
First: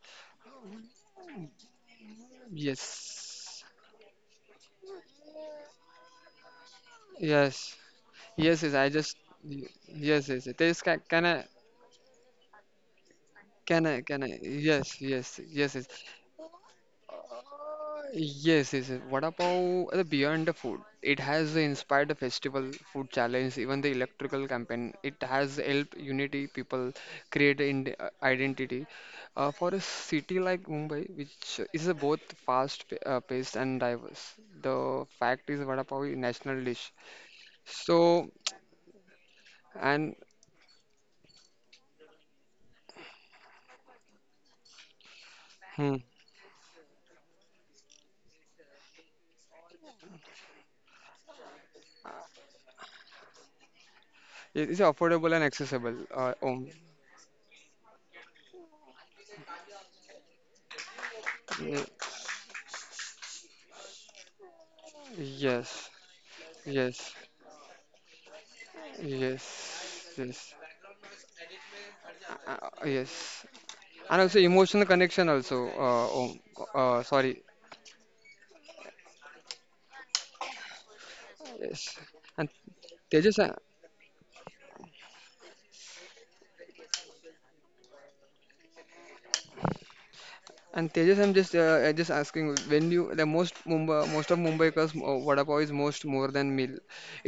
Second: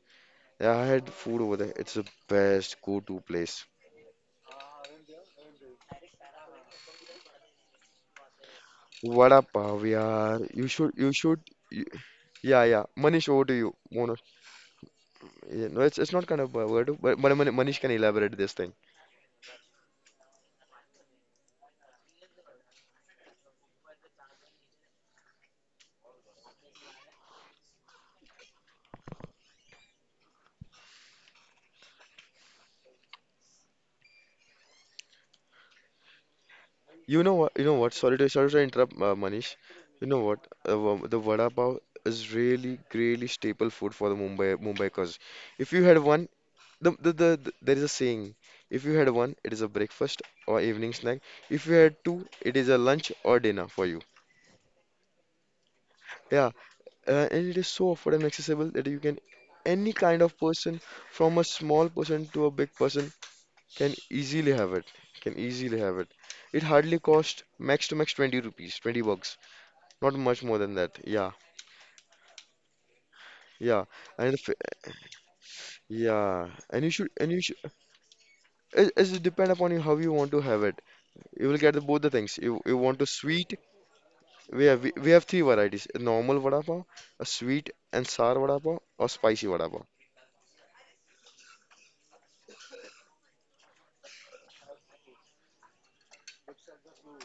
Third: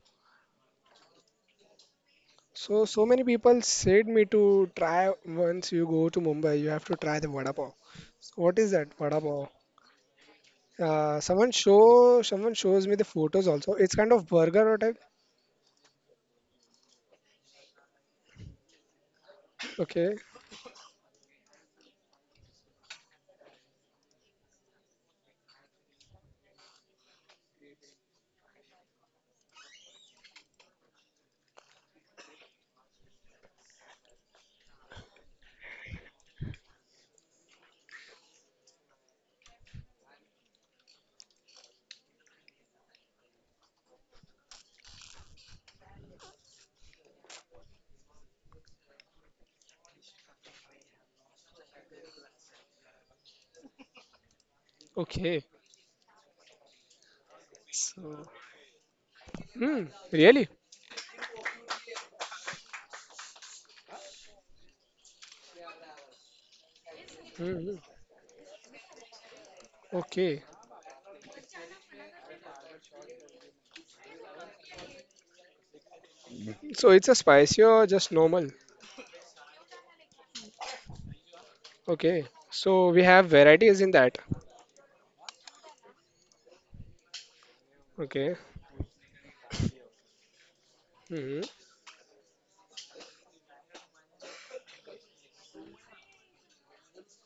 S2: Yeah, I had food over there. It's the best
S1: So so
S2: go-to
S1: many people
S3: yes,
S2: place.
S1: said me to try once you go to Mumbai, you have to try the vada
S3: yes,
S1: pav. So, what
S3: yes, yes.
S1: is
S3: yes, I
S1: that
S3: just
S1: vada
S2: Vada
S1: pav?
S3: y-
S2: pav,
S3: yes,
S2: yaar.
S3: yes.
S2: You
S3: This
S2: should,
S3: can
S2: you
S1: Uh,
S3: can I
S2: should.
S1: someone
S2: You,
S1: show someone
S2: yeah, yeah.
S1: shows me the
S2: Manish, over
S1: photos
S2: to you.
S1: also.
S3: can
S1: It's
S3: I
S1: kind
S2: Mona.
S3: can
S1: of
S3: I
S1: burger or type.
S3: yes, yes,
S2: Yeah,
S3: yes,
S2: no,
S3: yes.
S2: it's it's not kind of a word, but, but Manish can elaborate this
S3: Yes,
S2: thing.
S3: yes, yes. What about the
S1: Okay.
S3: Beyond the Food? It has inspired the festival, food challenge, even the electrical campaign. It has helped unity people create in uh, identity. Uh, for a city like Mumbai, which is a both fast pa- uh, paced and diverse, the fact is vada pav is national dish.
S2: You know what? You know what? Sorry to
S3: So
S2: sorry to interrupt, uh, Manish. You
S3: and
S2: know what? Uh, wa- the vada pav is really, really staple food for the Mumbai Mumbaikars. If you had
S3: hmm,
S2: one, the, the the the- there is a saying. If you had one, it is a breakfast or evening snack. If you had two, it is a lunch or dinner for you.
S3: it is affordable
S1: Okay.
S3: and accessible. Uh,
S2: Yeah,
S3: um,
S2: uh, and it is so affordable and
S1: So
S2: accessible that you can
S1: hmm,
S2: any kind of
S1: really?
S2: person, from a
S3: y-
S2: small person to a big person, can easily have it. Can easily
S3: yes,
S2: have it. It hardly
S3: yes,
S2: cost
S1: hmm
S2: max to max twenty rupees, twenty bucks.
S3: yes,
S2: Not much
S1: Okay.
S3: yes,
S2: more than that. Yeah,
S3: uh, uh, yes.
S2: yeah,
S3: And
S2: and
S3: also
S2: if,
S3: emotional connection also uh, oh,
S2: yeah, and you
S1: So
S3: uh
S1: it's
S2: should,
S1: a
S2: and you
S3: sorry
S2: should.
S1: spicy or just normal?
S2: It, it depend upon you how you want to have it. You will get
S3: yes
S2: the, both the
S1: Okay.
S2: things.
S3: and
S2: You you
S1: So
S2: want
S1: we
S2: to
S1: have
S3: tejas uh,
S2: sweet.
S1: varieties in that.
S2: We have we, we have three varieties: a normal vada pav, a sweet and
S1: Okay.
S2: sour vada pav, or spicy vada pav.
S3: and tejas I'm
S1: hmm
S3: just uh, uh, just asking when you the most Mumbai, most of Mumbaikars, uh, vada pav is most more than meal,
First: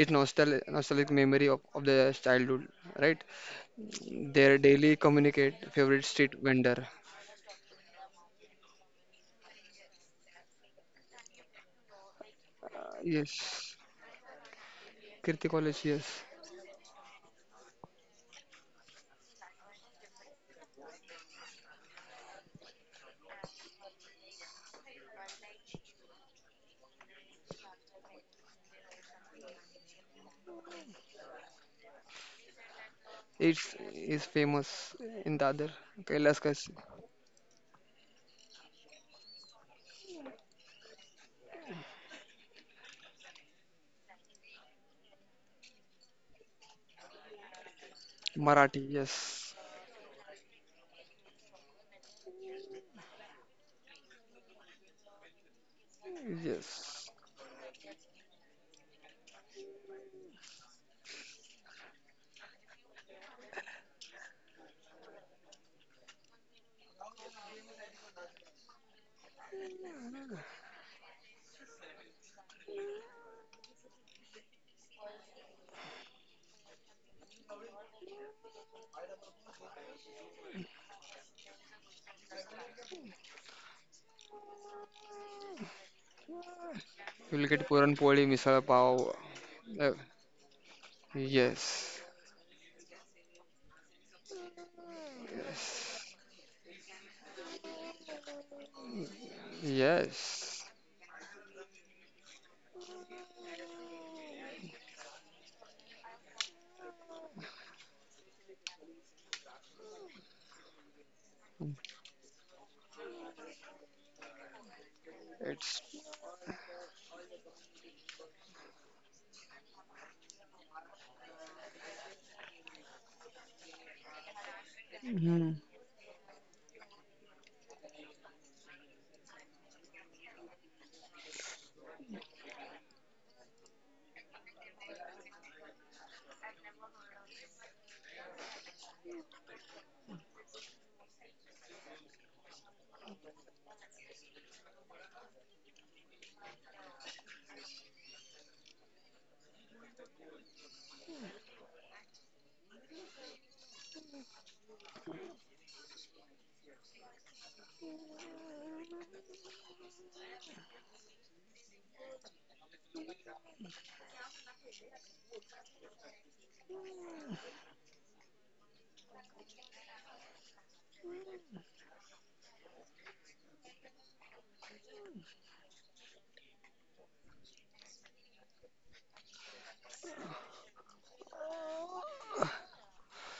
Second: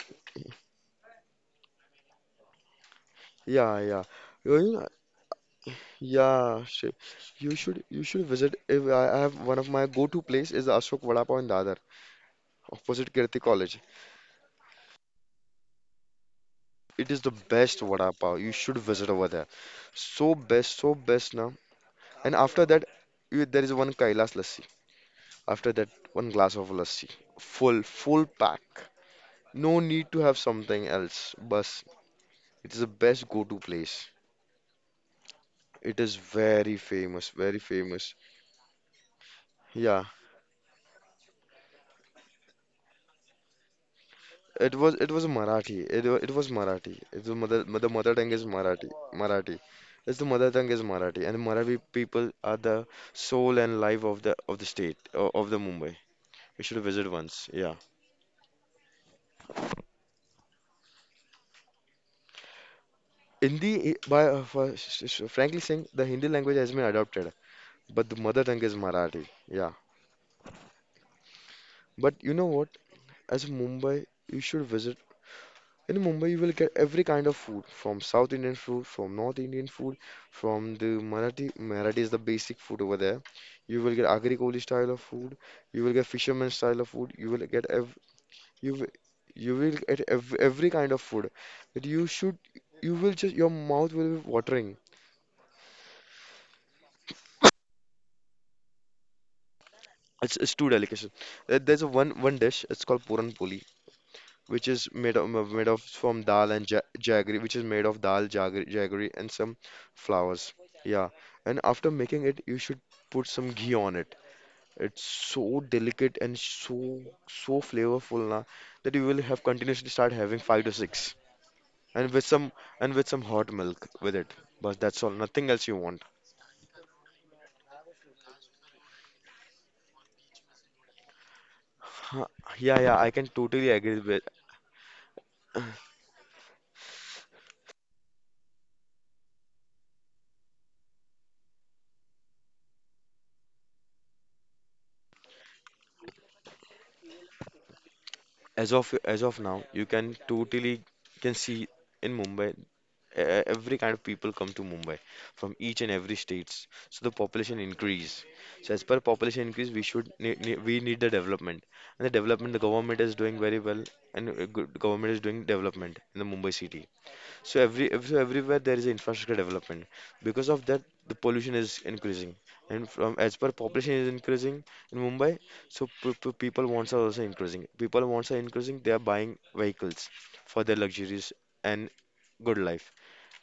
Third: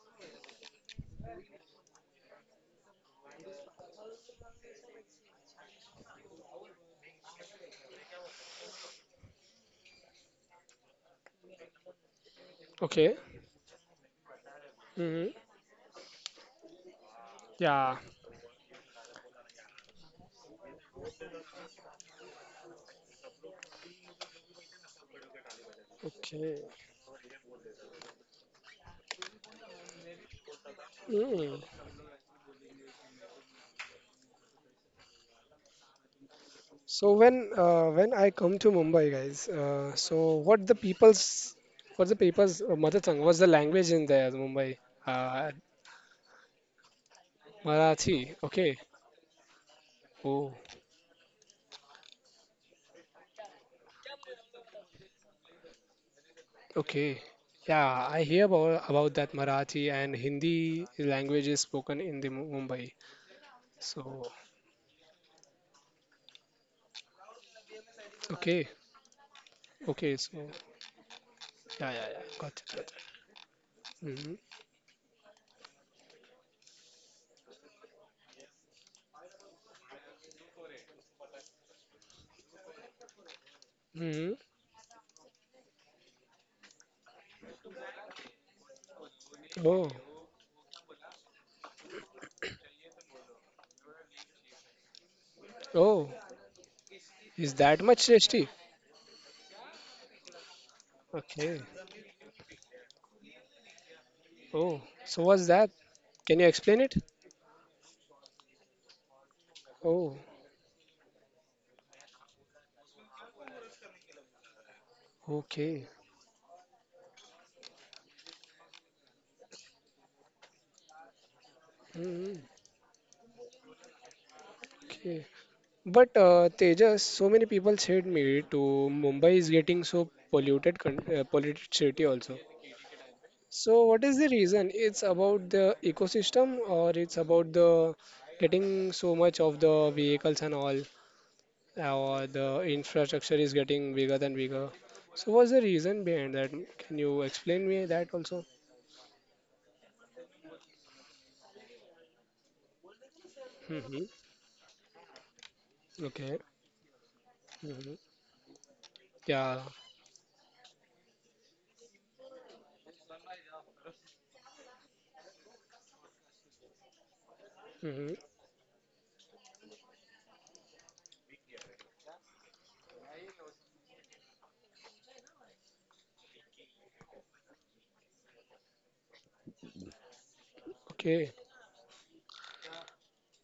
S3: it's nostalgic nostalgic memory of, of the childhood, right?
S2: Yeah, yeah.
S3: Their
S2: You know,
S3: daily communicate favorite street
S2: yeah,
S3: vendor.
S2: shi- you should you should visit. If I I have one of my go-to place is the Ashok Vada Pav in Dadar,
S3: Uh,
S2: opposite
S1: Okay.
S2: Kirti
S3: yes,
S2: College.
S1: hmm
S3: Kirti College, yes.
S2: It is the best
S1: Yeah.
S2: vada pav. You should visit over there. So best, so best now. And after that, you, there is one Kailas lassi. After that, one glass
S1: Okay.
S2: of lassi. Full, full pack. No need to have something else.
S1: Mm.
S2: Bus. It is the best go-to
S3: It's
S2: place.
S3: is famous in the other
S2: It is
S3: Kailas
S2: very
S3: Kasi.
S1: So
S2: famous,
S1: when
S2: very
S1: uh, when
S2: famous.
S1: I come to Mumbai, guys, uh,
S2: Yeah,
S1: so what the people's what's the people's uh, mother tongue? What's the language in there,
S2: it
S1: Mumbai?
S2: was it was
S1: Uh,
S2: Marathi. It, wa- it was Marathi. It's the mother the mother tongue
S1: Marathi.
S2: is
S1: Okay.
S3: Marathi,
S2: Marathi.
S3: yes,
S2: Marathi. It's the mother
S1: Oh,
S2: tongue is Marathi, and Marathi people are the soul and life of the of the state o- of the Mumbai. You should visit
S3: yes.
S1: okay.
S2: once. Yeah.
S1: Yeah, I hear about about that Marathi and Hindi language is spoken in the Mu- Mumbai.
S2: Hindi, I- by
S1: So,
S2: uh, for- sh- sh- frankly saying, the Hindi language has been adopted, but the mother tongue
S1: okay,
S2: is Marathi. Yeah.
S1: okay, so yeah, yeah,
S2: But
S1: yeah,
S2: you know
S1: got
S2: what?
S1: it, got
S2: As a Mumbai,
S1: it. hmm
S2: you should visit. In Mumbai, you will get every kind of food, from South Indian food, from North Indian food, from the Marathi. Marathi is the basic food over there. You will get
S1: hmm
S2: Agri Kohli style of food. You will get fisherman style of food. You will
S3: You'll
S2: get
S3: get
S2: ev
S3: puran poli misal
S2: you will,
S3: pav.
S2: you will
S1: Oh,
S3: Uh,
S2: get ev every kind of food that
S3: yes,
S2: you should. You will just your mouth will be watering.
S1: oh, is that much tasty?
S2: It's, it's
S3: yes,
S2: too delicate. Uh,
S1: Okay.
S2: There's a one one dish. It's called puran puli, which
S1: Oh,
S2: is made
S1: so
S2: of
S1: what's
S2: made
S1: that?
S2: of from
S1: Can you
S2: dal and ja
S1: explain it?
S2: jaggery, which is made of dal, jaggery, jaggery, and some
S1: Oh,
S2: flowers. Yeah, and after making it, you should put some ghee on it. It's so
S3: it's
S1: okay.
S2: delicate and so so flavorful na, that you will have continuously start having five to six, and with
S1: hmm
S2: some and with some hot milk with it. But that's all.
S1: Okay.
S2: Nothing
S3: mhm.
S2: else you want.
S1: But uh, Tejas, so many people said me to Mumbai is getting so polluted, con uh, polluted city
S2: Huh,
S1: also.
S2: yeah, yeah, I can totally
S1: So
S2: agree
S1: what is
S2: with.
S1: the reason? It's about the ecosystem or it's about the getting so much of the vehicles and all. Our the infrastructure is getting bigger than bigger. So what's the reason behind that? Can you explain me that also?
S2: As of as of now, you can totally can see in Mumbai, e- e- every kind of
S1: hmm
S2: people come to Mumbai from each and every
S1: Okay.
S2: states. So the population
S1: hmm
S2: increase. So as per population
S1: Yeah.
S2: increase, we should ne ne we need the development. And the development the government is doing very well, and uh, good government is doing development in the Mumbai city. So every ev-
S1: hmm
S2: so everywhere there is infrastructure development. Because of that, the pollution is increasing, and from as per population is increasing in Mumbai, so p p people wants are also increasing. People wants are increasing. They are buying vehicles for their
S1: Okay.
S2: luxuries and good life,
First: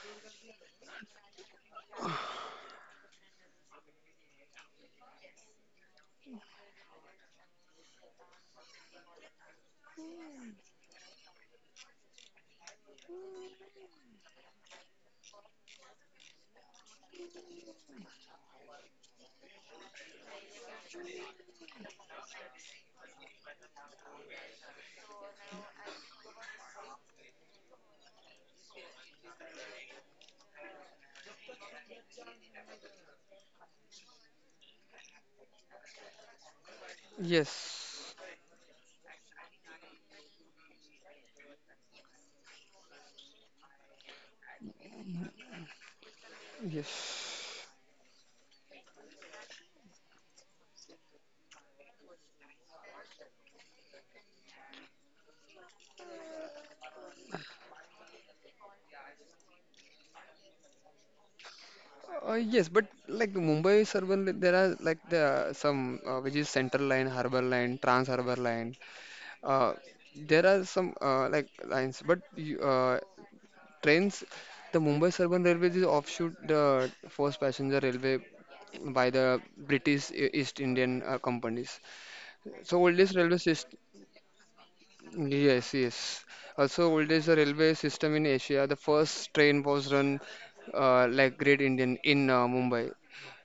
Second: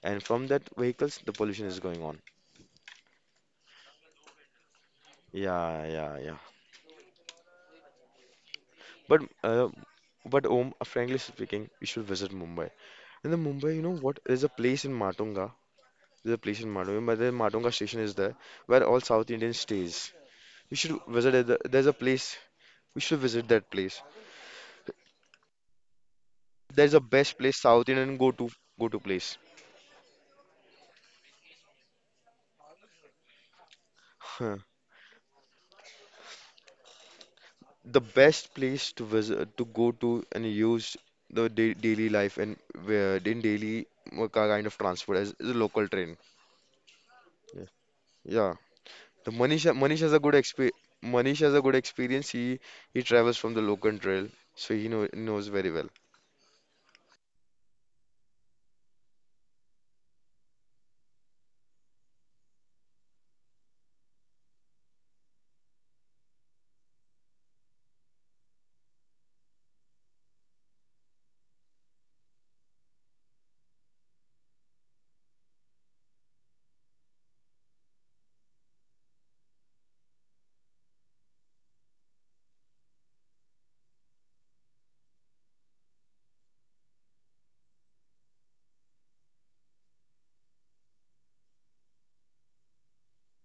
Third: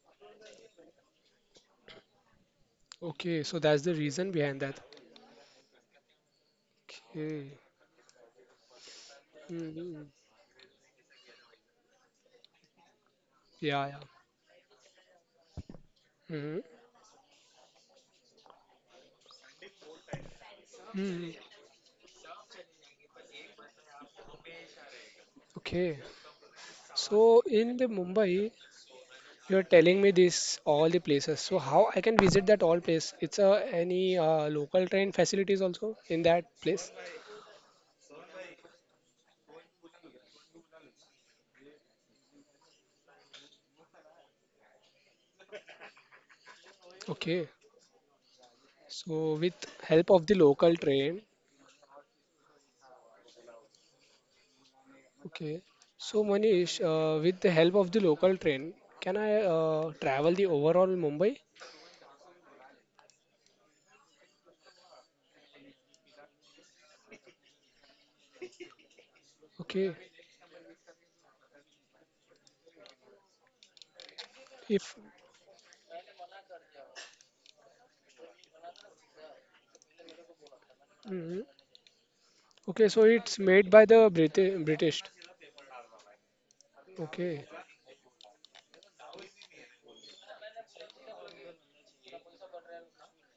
S2: and from that vehicles, the pollution is going on.
S1: Okay. So that's the reason behind that.
S2: Yeah, yeah, yeah.
S1: Okay.
S2: But uh,
S1: hmm
S2: but Om, uh, frankly speaking, you should visit Mumbai. And then Mumbai, you
S1: Yeah.
S2: know
S1: Yeah.
S2: what? There's a place in Matunga. There's a
S1: hmm
S2: place in Matunga. But the Matunga station is there where all South Indians stays. You should
S1: hmm
S2: visit. the- There's a place. We should visit that place.
S1: Okay.
S2: There's a best
S1: So
S2: place
S1: in the
S2: South Indian go to
S1: Mumbai,
S2: go to place.
S1: you're telling me this all the places. So how I can visit that all place? It's a any uh,
S2: Huh.
S1: local train facilities also in that place?
S2: The
S3: yes,
S2: best place to visit to go to and use the da daily life and where in daily uh, kind of transport as is a local train.
S1: Okay.
S3: yes,
S2: Yeah. Yeah. The
S1: So with
S2: Manish Manish
S1: help
S2: has a
S1: of
S2: good
S1: the
S2: exp
S1: local train,
S2: Manish has a good experience. He he travels from the local trail, so he know, knows
S1: okay.
S2: very well.
S1: So Manish, uh, with the help of the local train, can I uh, travel the overall Mumbai?
S3: uh, yes. But like Mumbai is urban, li- there are like the some, uh, which is Central Line, Harbour Line, Trans Harbour Line. Uh,
S1: Okay.
S3: there are some uh, like lines, but you, uh, trains. The
S1: If
S3: Mumbai Suburban railways is offshoot the first passenger railway by the British E- East Indian uh,
S1: mhm.
S3: companies. So
S1: Okay, so
S3: oldest railway
S1: it's made
S3: system.
S1: by the Briti- British.
S3: Yes, yes. Also, old is the
S1: Okay.
S3: railway system in Asia. The first train was run uh, like Great Indian in uh, Mumbai.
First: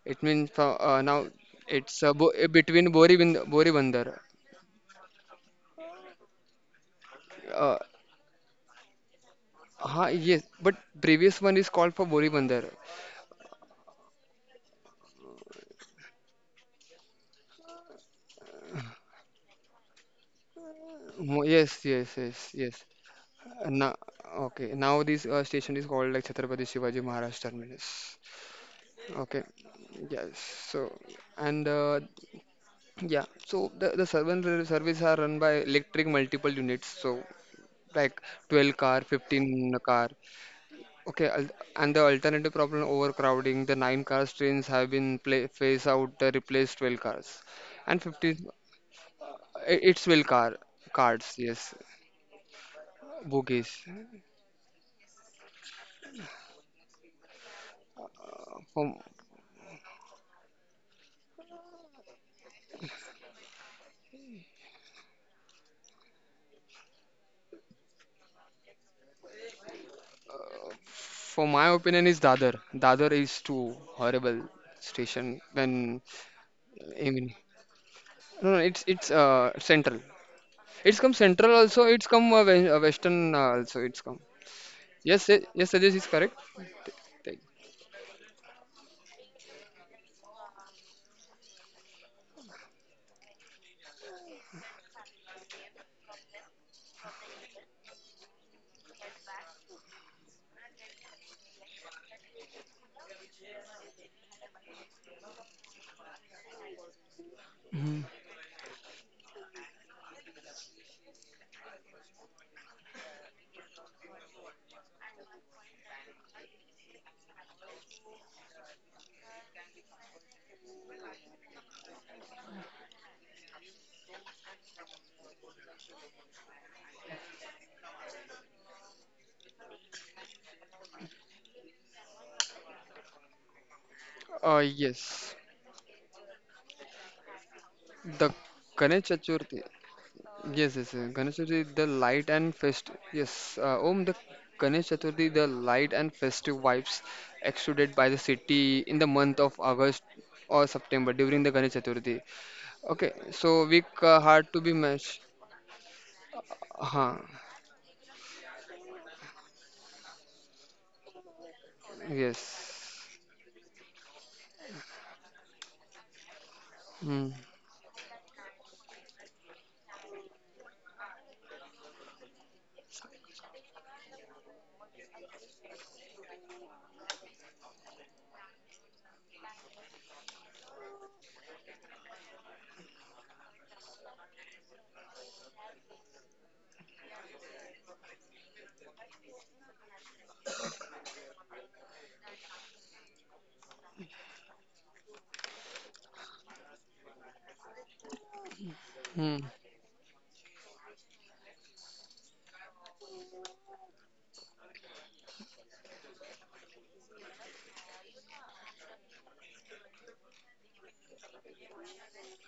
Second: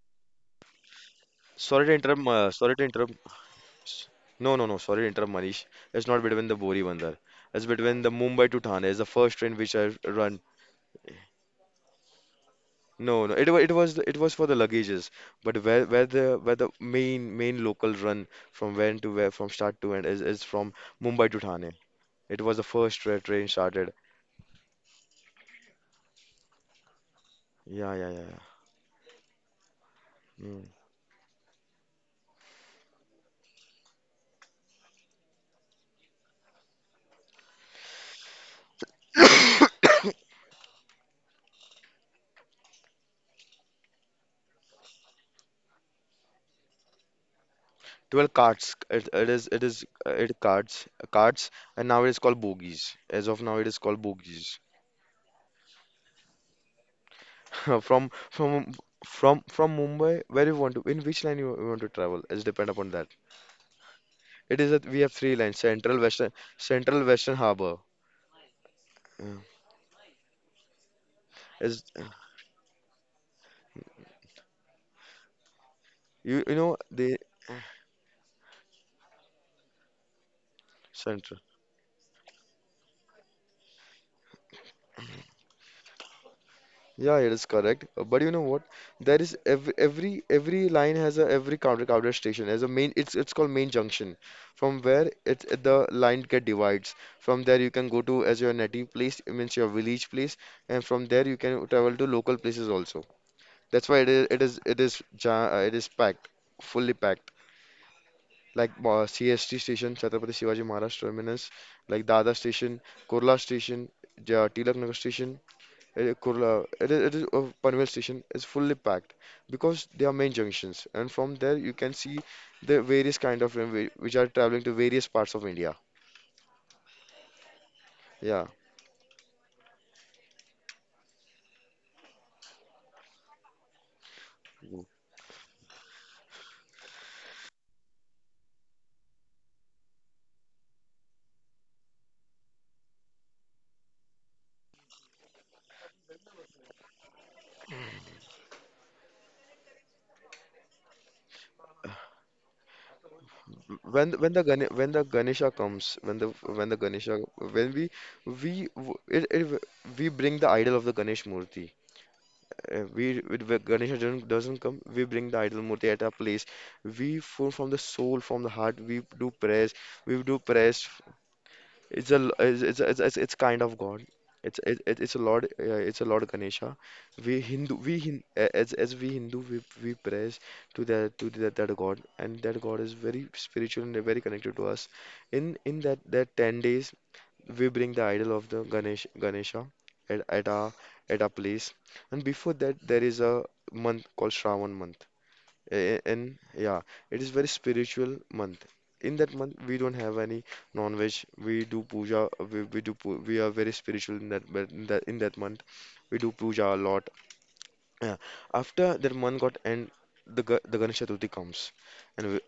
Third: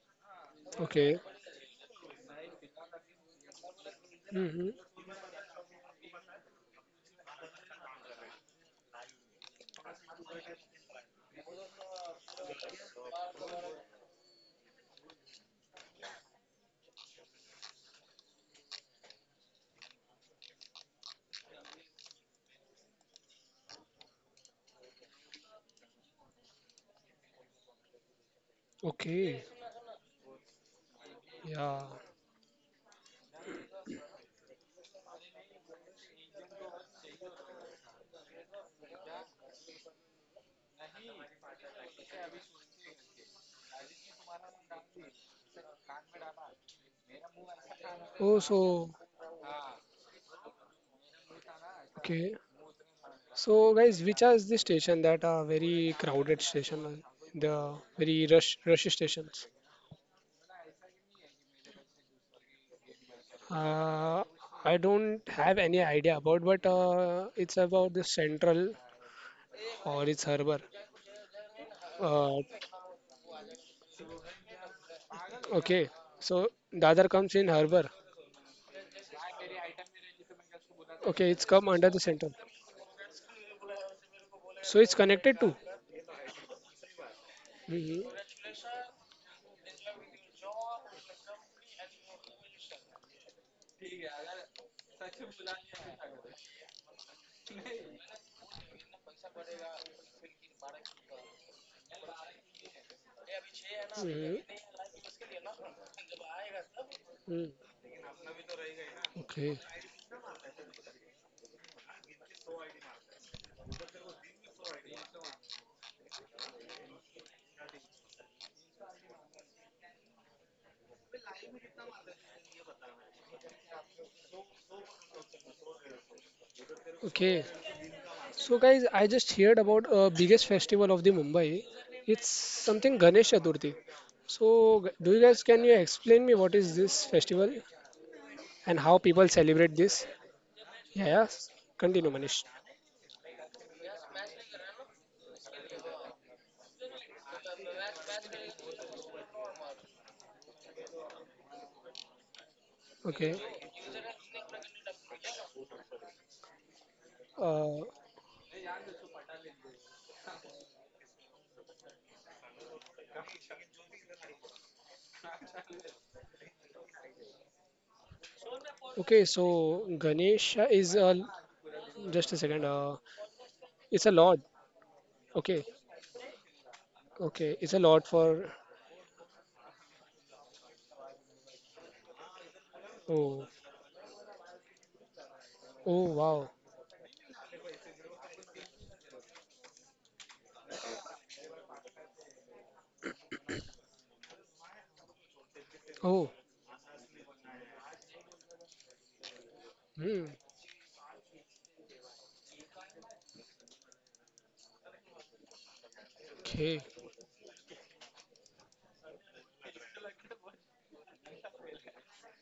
S3: It means fro- uh,
S1: Okay.
S3: now
S2: Sorry to
S3: it's uh,
S2: interrupt.
S3: bo- uh,
S2: Uh, sorry to
S3: between
S2: interrupt.
S3: Borivin-
S2: S-
S3: Borivandar.
S2: No, no,
S1: hmm
S2: no. Sorry to interrupt, Manish. It's not between the Bori Bandar. It's
S3: Uh,
S2: between the Mumbai to Thane. It's the first train which I
S3: huh,
S2: run.
S3: yes, but previous one is called for Borivandar.
S2: No, no. It, was, it was it was for the luggages. But where where the where the main main local run from when to where from start to end is is from Mumbai to
S3: Mo-
S2: Thane.
S3: Yes, yes,
S2: It
S3: yes,
S2: was the
S3: yes.
S2: first tra train started.
S3: Now, okay. Now this uh, station is called like Chhatrapati Shivaji Maharaj
S2: Yeah, yeah, yeah,
S3: Terminus.
S2: yeah.
S3: Okay.
S1: Okay.
S3: Yes.
S2: Mm.
S3: So, and
S1: Yeah.
S3: uh, yeah, so the, the servant ser- service are run by electric multiple units, so like twelve car, fifteen car. Okay, al- and the alternative problem overcrowding, the nine cars trains have been pla phased out, the replaced twelve cars. And
S2: twelve
S1: Oh,
S3: fifteen,
S2: carts.
S1: so
S2: It, it is it
S3: i-
S2: is
S3: it's
S2: uh,
S3: twelve
S2: it
S3: car,
S2: carts uh,
S3: cards,
S2: carts
S3: yes,
S2: and now it is called
S1: okay.
S2: bogies. As of now, it
S3: bogies.
S2: is
S1: So
S2: called
S1: guys, which are
S2: bogies.
S1: the station that are very crowded station, uh, the
S2: From
S1: very rush
S2: from
S1: rush
S3: For,
S2: from
S1: stations?
S2: from Mumbai, where you want to, in which line you, you want to travel? It's depend upon that.
S1: Uh,
S2: It is
S1: I
S2: that we have
S1: don't
S2: three lines:
S1: have any
S2: Central,
S1: idea
S2: Western,
S1: about, but
S2: Central, Western
S1: uh, it's
S2: Harbour.
S1: about the central
S2: Yeah.
S1: or it's harbor.
S3: for my
S2: Is
S3: opinion is
S1: Uh,
S3: Dadar. Dadar is too horrible station
S1: okay,
S3: when,
S2: You you
S1: so
S2: know
S3: I
S1: Dadar
S2: the
S3: mean,
S1: comes in harbor.
S3: no, no, it's, it's uh, central. It's come
S1: Okay,
S2: Central.
S3: central
S1: it's come
S3: also.
S1: under
S3: It's
S1: the
S3: come uh,
S1: central.
S3: we- uh, western uh, also. It's come.
S1: So it's
S3: Yes, eh,
S1: connected to.
S3: yes, Sajesh is correct.
S2: Yeah, it
S3: Thank-
S2: is correct. Uh,
S1: Mhm,
S2: But you know what? There is every every every line has a every counter counter station has a main. It's it's called main junction. From where it's uh, the line get divides. From there you can go to as your native place, it means your village place, and from there you can travel to local places also. That's why it is it
S1: mhm,
S2: is it is ja- uh, it is packed, fully packed.
S1: mhm.
S3: Mhm.
S2: Like uh, C S T
S1: Okay,
S2: station, Chhatrapati Shivaji Maharaj terminus, like Dada station, Kurla station, ja, Tilak Nagar station, eh, Kurla, it is, it is uh, Panvel station is fully packed because they are main junctions, and from there you can see the various kind of railway which are traveling to various parts of India.
S1: okay.
S2: Yeah.
S1: So guys, I just heard about uh, biggest festival of the Mumbai. It's something Ganesh Chaturthi. So
S3: Uh,
S2: Mhm.
S1: g- do you
S3: yes,
S1: guys can you explain me what is this festival
S3: the
S1: and
S3: Ganesh
S1: how people
S3: Chaturthi.
S1: celebrate this?
S3: Yes, yes,
S1: Yeah,
S3: yes.
S1: yeah.
S3: Ganesh
S1: s-
S3: Chaturthi, the
S1: Continue,
S3: light
S1: Manish.
S3: and fest. Yes, uh, Om, the Ganesh Chaturthi, the light and festive vibes exuded by the city in the month of August or September during the Ganesh Chaturthi. Okay,
S1: Okay.
S3: so week
S2: When
S3: uh,
S2: when the
S3: hard to
S2: Gane
S3: be
S2: when the
S3: matched.
S2: Ganesha comes, when the when the
S3: Huh.
S2: Ganesha when
S1: Uh,
S2: we we w- it, it, we bring the idol of the Ganesh Murthy. Uh,
S3: Yes.
S2: we with the Ganesh doesn't doesn't come. We bring the idol murti at our place. We
S3: Hmm.
S2: full from the soul, from the heart. We do
S1: okay. So
S2: prayers. We do
S1: Ganesh
S2: prayers.
S1: is a
S2: It's a l-
S1: just a
S2: it's
S1: second.
S2: it's it's,
S1: Uh,
S2: it's it's kind of God.
S1: it's a lord.
S2: It's it, it- it's a Lord.
S1: Okay.
S2: Uh, it's a Lord Ganesha. We
S1: Okay.
S2: Hindu.
S1: It's a
S2: We
S1: lord
S2: Hin, a-
S1: for.
S2: as as we Hindu we we prays to that to that, that God, and that God is very
S1: Oh.
S2: spiritual and very connected to us. In in that
S1: Oh
S2: that
S1: wow.
S2: ten days we bring the idol of the Ganesh Ganesha at at our at our place. And before that, there is a month called Shravan month. A-
S1: Oh.
S2: And yeah, it is very spiritual month. In that
S3: Hmm.
S2: month, we don't have
S1: Hmm.
S2: any non-veg. We do puja. We, we do pu- we are very spiritual in that but in that in that month. We do puja a
S1: Okay.
S2: lot. Yeah. After that month got end, the Ga- the Ganesh Chaturthi comes, and we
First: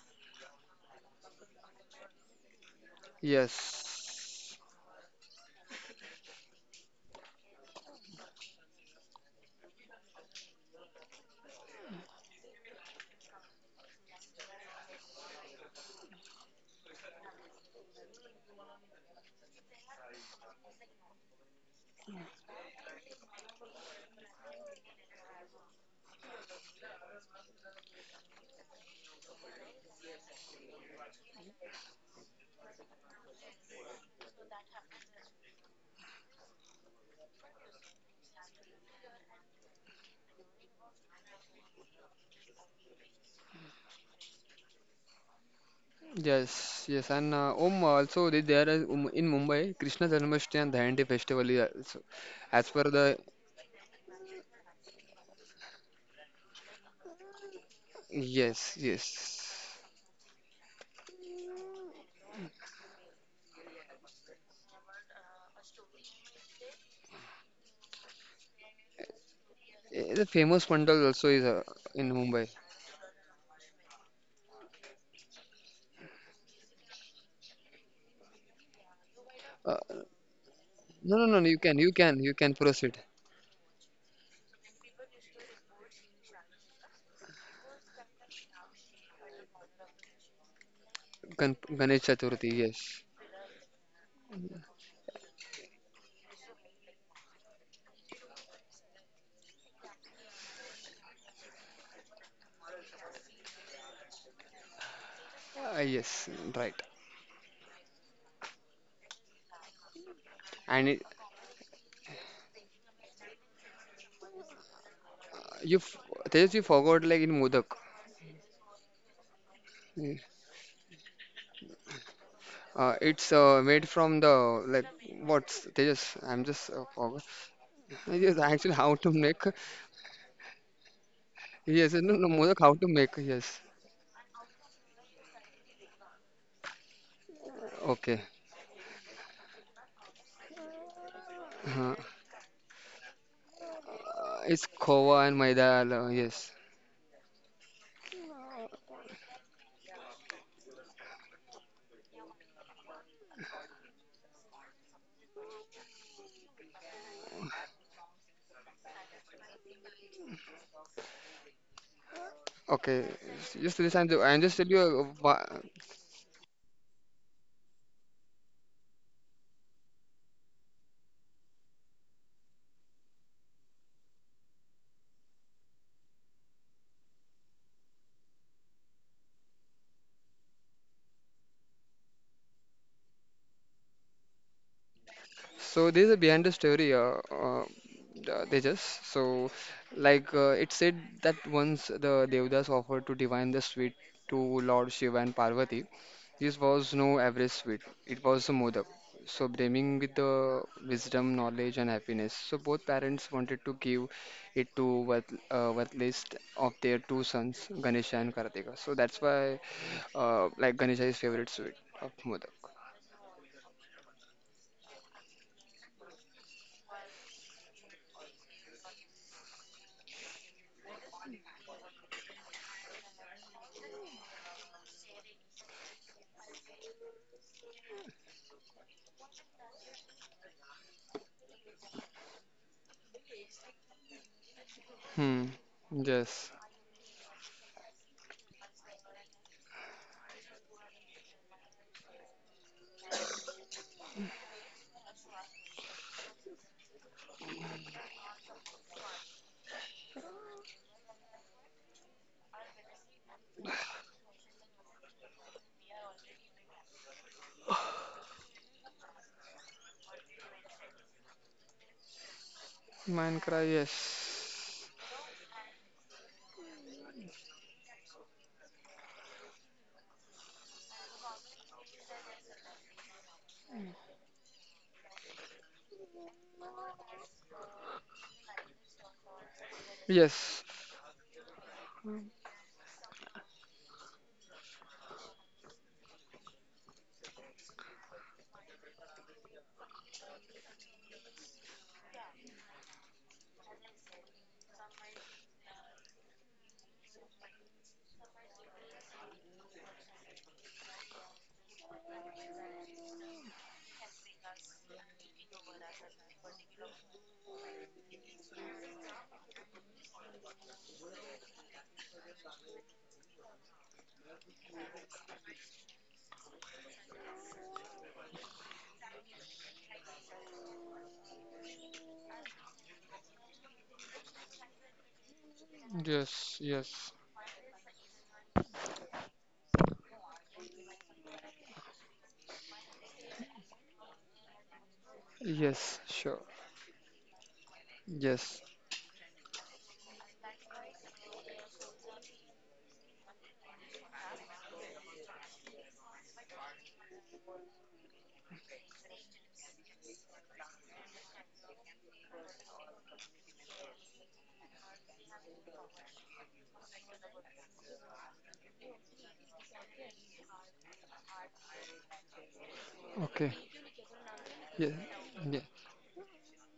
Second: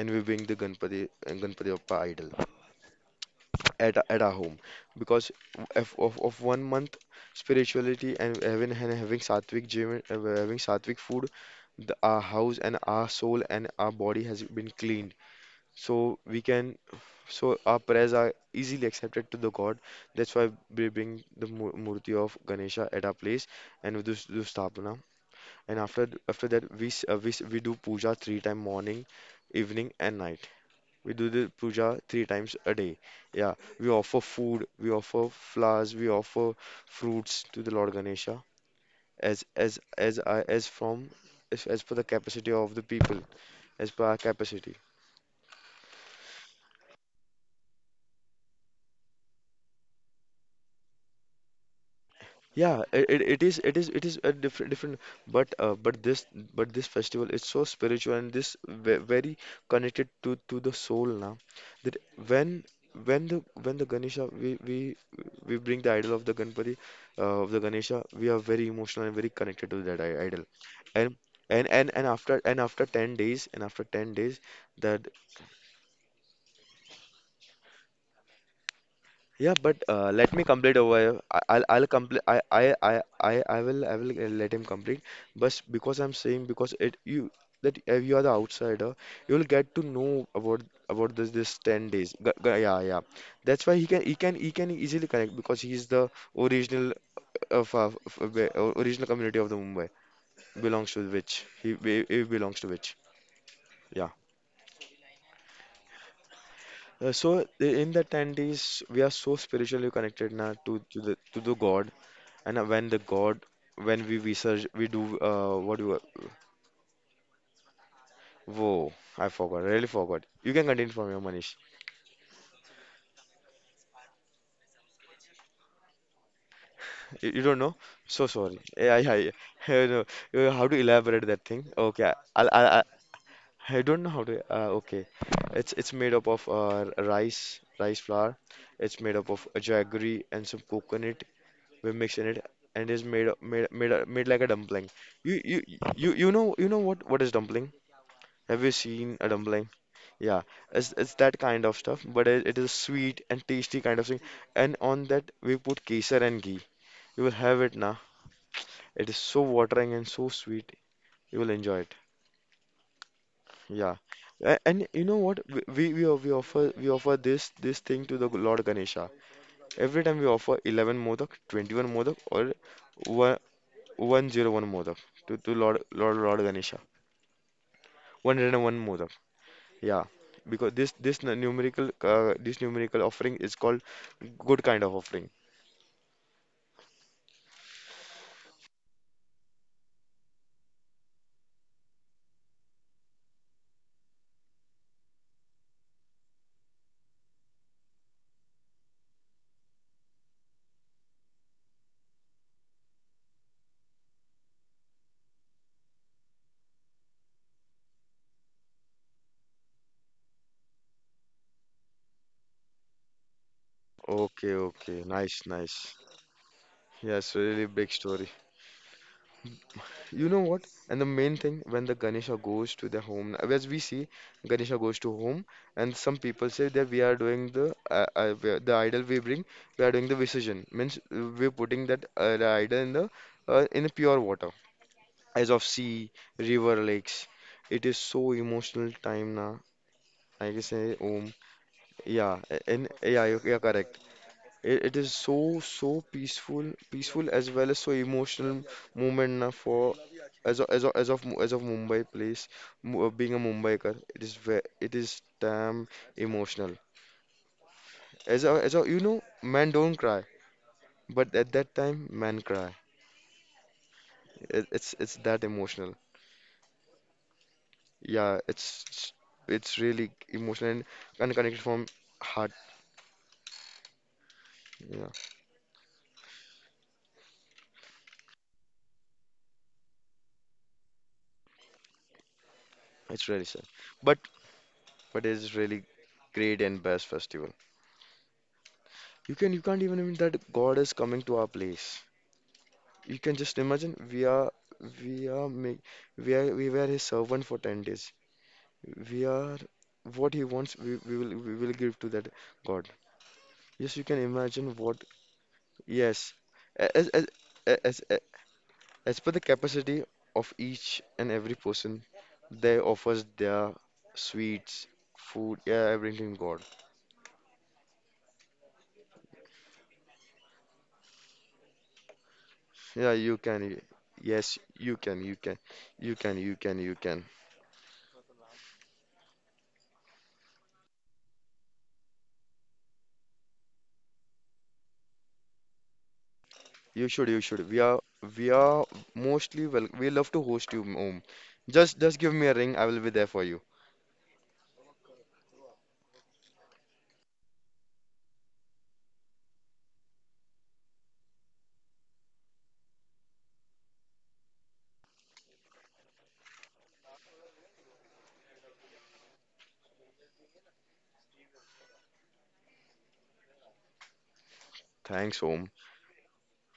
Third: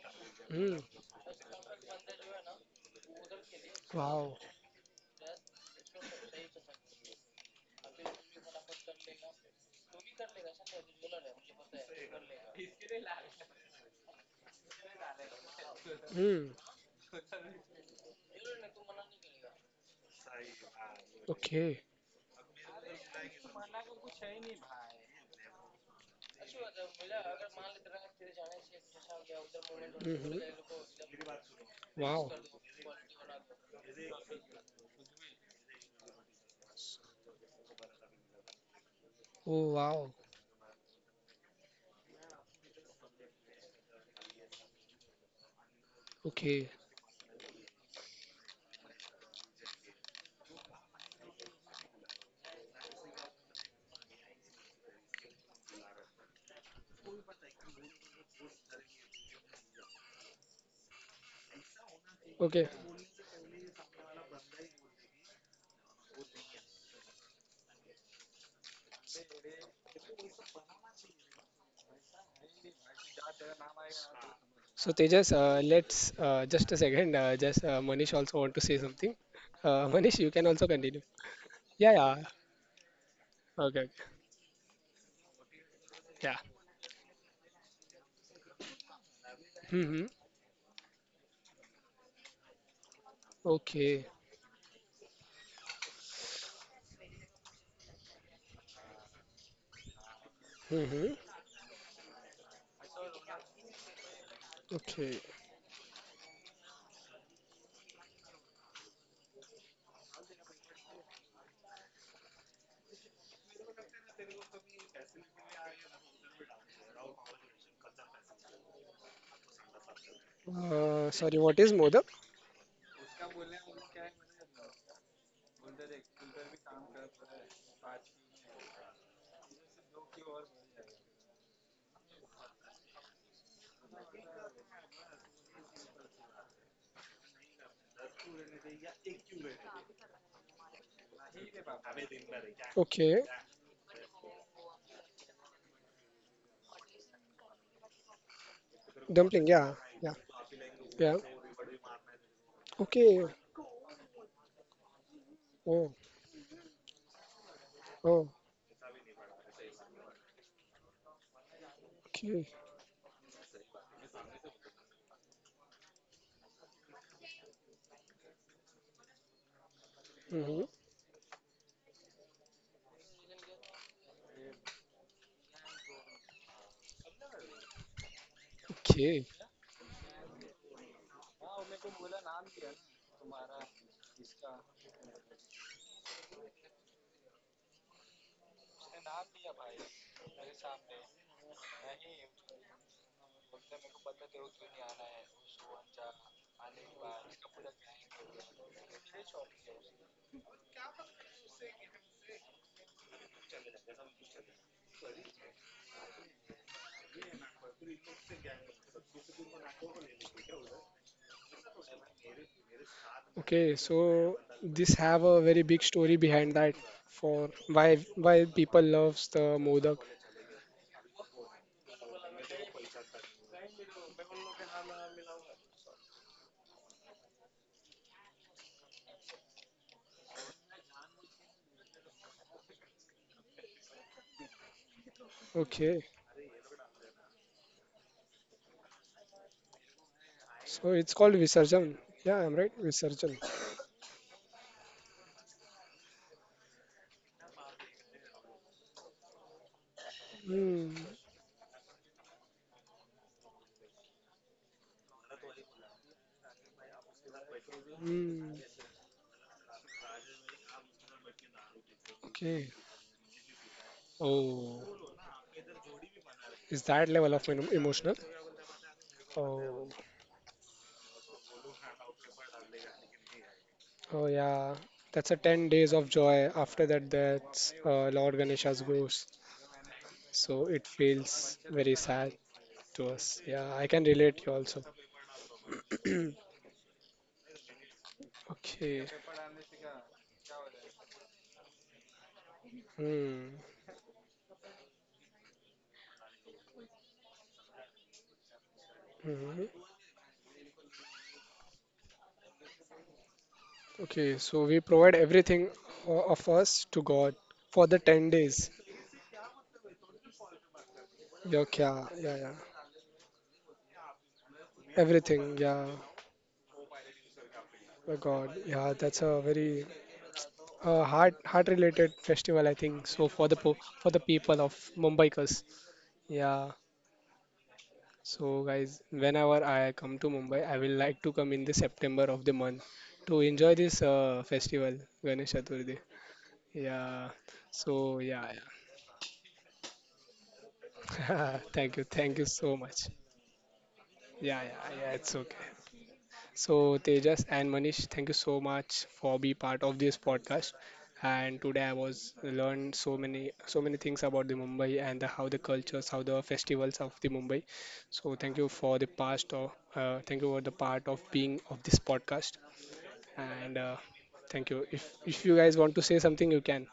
S2: and we bring the
S1: Hmm.
S2: Ganpati and Ganpati Bappa idol at, a- at our
S1: Wow.
S2: home
S3: Yes.
S2: because of, of, of one month spirituality and having and having sattvic gym uh, having sattvic food, the, our house and our soul and our body has been cleaned so we
S1: Hmm.
S2: can so our prayers are easily accepted to the god, that's why we bring the mu-
S1: Okay.
S2: murti of ganesha at our place, and we do, s- do sthapana, and after after that we s- uh, we, s- we do puja three time: morning, evening and night. We do the puja three times a day. Yeah, we offer food, we offer flowers, we offer fruits to the Lord Ganesha as
S1: Oh
S2: as
S1: wow.
S2: as I as from as, as per the capacity of the people, as per our capacity.
S1: Okay.
S3: Yes, yes, and uh, Om also they, there is um, in Mumbai Krishna Janmashtami and Dhanti festival is also, as per
S2: Yeah, it,
S3: the
S2: it, it is it is it is a different different but uh, but this but this festival is so spiritual, and this
S3: yes,
S2: ve very
S3: yes.
S2: connected to to the soul now, that when
S1: Okay.
S2: when the when the Ganesha, we we we bring the idol of the Ganpati, uh, of the Ganesha, we are very emotional and very connected to that
S3: Eh,
S2: i-
S3: the
S2: idol.
S3: famous pandal
S2: and
S3: also is uh,
S2: and and and
S3: in
S2: after
S3: Mumbai.
S2: and after ten days, and after 10 days
S1: So
S2: that
S1: Tejas, uh, let's uh, just a second. Uh, just uh, Manish also want to say something.
S2: Yeah,
S3: Uh,
S2: but
S1: Uh,
S2: uh,
S1: Manish, you
S2: let me
S1: can also
S2: complete over
S1: continue.
S3: no,
S2: here.
S3: no,
S2: I-
S3: no, you
S2: I'll
S3: can,
S2: I'll
S1: Yeah,
S3: you can,
S1: yeah.
S2: complete.
S3: you
S2: I
S3: can
S2: I I
S3: proceed.
S2: I I
S1: Okay,
S2: will
S1: okay.
S2: I will uh, let him complete. But because I'm
S1: Yeah.
S2: saying, because it you that if you are the outsider, you will get to
S1: Mm-hmm.
S2: know about about this this
S3: Gan
S2: ten
S3: Ganesh
S2: days. G
S3: Chaturthi,
S2: g- yeah, yeah.
S3: yes,
S2: That's why he can
S1: Okay.
S2: he can he can easily connect, because he's the original uh, of of, of uh, f- f- original community of the Mumbai belongs to
S1: Mm-hmm.
S2: which he be- he belongs to which. Yeah.
S1: Okay.
S3: uh, yes, right.
S2: Uh, so i- in the ten days, we are so spiritually connected now to
S3: And
S2: to
S3: it,
S2: the to the God. And uh, When the god, when we research, we do uh,
S3: you,
S2: what do
S3: f-
S2: you?
S3: Tejas, you forgot like in Modak,
S2: Whoa, I forgot. Really forgot. You can continue
S1: Uh,
S2: from here,
S1: sorry,
S2: Manish.
S1: what is Modak?
S3: uh, it's uh, made from the like what's Tejas? I'm just uh, forgot.
S2: You, you don't know?
S3: I
S2: So
S3: just
S2: sorry.
S3: actually how
S2: Yeah,
S3: to
S2: yeah,
S3: make.
S2: yeah. I know. Uh, How to elaborate that thing?
S3: Yes,
S2: Okay,
S3: no, no,
S2: I'll,
S3: Modak,
S2: I'll,
S3: how
S2: I
S3: to make? Yes,
S2: I don't know how to. Uh, okay, it's it's made up of uh, rice, rice
S3: okay.
S2: flour. It's made up of jaggery and some coconut. We
S3: Uh,
S2: mix in it, and it's
S1: Okay.
S2: made up- made made made like a
S3: it's
S2: dumpling.
S3: khova and
S2: You you
S3: maida. uh,
S2: you you know
S3: Yes,
S2: you know what what is dumpling? Have you seen a
S1: Dumpling. Yeah.
S2: dumpling?
S1: Yeah.
S2: Yeah, it's it's
S1: Yeah.
S2: that kind of stuff, but it, it is sweet
S1: Okay.
S2: and tasty kind of thing. And on that we put
S1: Oh.
S2: kesar and ghee. You will have it now.
S1: Oh.
S2: It is so watering and so sweet. You will enjoy it.
S1: Okay.
S3: okay. Just
S2: Yeah.
S3: this, I'm, I'm just
S2: A-
S3: tell you
S2: and you
S3: uh,
S2: know what?
S3: wha-
S2: We we we we offer we offer this this thing to the Lord Ganesha. Every time we
S1: Mm-hmm.
S2: offer eleven modak, twenty-one modak, or one, 101 modak to to Lord Lord Lord Ganesha. one hundred one modak.
S1: Okay.
S2: Yeah, because this this n- numerical uh, this numerical offering is called good kind of offering.
S3: so there's a behind the story, uh, uh, the- they just so like uh, it said that once the Devdas offered to divine the sweet to Lord Shiva and Parvati, this was no average sweet. It was a modak. So brimming with the wisdom, knowledge, and happiness. So both parents wanted to give it to worth, uh, worthless of their two sons, Ganesha and Kartika. So that's why, uh, like Ganesha is favorite sweet of modak.
S1: Okay, so
S2: Okay,
S1: this
S2: okay.
S1: have a
S2: Nice,
S1: very big
S2: nice.
S1: story behind that
S2: Yes,
S1: for
S2: really
S1: why
S2: big story.
S1: why people loves the Modak.
S2: You know what? And the main thing, when the Ganesha goes to the home, as we see, Ganesha goes to home, and some people say that we are doing the uh, uh, we are- the idol we bring, we are doing the visurgon. Means uh, we're putting that uh, the idol in the uh, in the pure water,
S3: Hmm.
S2: as of
S1: Okay,
S2: sea,
S3: Yes.
S2: river, lakes. It is so emotional time now, I can
S1: so
S2: say,
S1: it's called
S2: Om.
S1: Visarjan. Yeah,
S2: Yeah,
S1: I'm right,
S2: and yeah,
S1: Visarjan.
S2: you- yeah, correct. It, it is so so peaceful, peaceful as well as so emotional moment na for as of, as
S1: Hmm.
S2: of, as of Mu- as of Mumbai place. Mu- uh, Being a Mumbaiker, it is ve it is damn emotional. As
S1: Hmm.
S2: a, as a, you know, man don't cry, but at that time, man
S1: Okay.
S2: cry.
S3: Minecraft, yes.
S2: It,
S1: Oh,
S2: it's it's that emotional.
S1: is that level of em- emotional?
S2: Yeah, it's it's it's
S1: Oh,
S2: really emotional and, and connected from heart.
S1: oh yeah.
S2: Yeah,
S1: That's a ten days of joy. After that, that's uh, Lord Ganesha's ghost. So
S3: Yes.
S1: it feels very sad to us.
S2: it's really
S1: Yeah,
S2: sad,
S1: I can
S2: but
S1: relate you also.
S2: but it's really great and best festival.
S1: Okay.
S2: You can you can't even imagine that God is coming to our place. You
S1: Hmm.
S2: can just imagine, we are we are make we are we were his servant for ten days. We
S1: Mhm.
S2: are what he wants, we, we will we will give to that God. Yes, you can
S1: Okay, so we
S2: imagine
S1: provide
S2: what
S1: everything o-
S2: yes.
S1: of us to
S2: A- As
S1: God
S2: as
S1: for the
S2: as
S1: ten
S2: as,
S1: days.
S2: as per the capacity of each and
S1: Yeah,
S2: every
S1: okay, yeah,
S2: person,
S1: yeah, yeah.
S2: they offers their sweets,
S1: Everything,
S2: food,
S1: yeah.
S2: yeah, everything God.
S1: My God, yeah, that's a very uh, heart heart related festival, I think. So
S2: Yeah,
S1: for
S2: you
S1: the po
S2: can. y-
S1: for the people
S2: Yes,
S1: of
S2: you can. You
S1: Mumbaikas,
S2: can. You can. You
S1: yeah.
S3: Yes,
S2: can. You
S3: yes.
S2: can.
S1: So guys, whenever I come to Mumbai, I will like to come in the September of the month to enjoy this uh, festival, Ganesh Chaturthi.
S3: Yes, sure.
S2: You
S1: Yeah.
S2: should, you should. We are,
S1: So yeah,
S2: we
S3: Yes.
S2: are mostly well. We love to host you, Om.
S1: yeah. Thank you,
S2: Just, just
S1: thank you
S2: give me a
S1: so
S2: ring. I
S1: much.
S2: will be there for you.
S1: Yeah, yeah, yeah, it's okay. So, Tejas and Manish, thank you so much for be part of this podcast. And today I was learned so many so many things about the Mumbai and the, how the cultures, how the festivals of the Mumbai. So thank you for the past of uh, thank you for the part of being of this podcast.
S3: Okay.
S1: And uh, thank you.
S3: Yeah.
S1: If if you
S2: Thanks,
S3: Yeah.
S1: guys
S2: Om.
S1: want to say something, you can.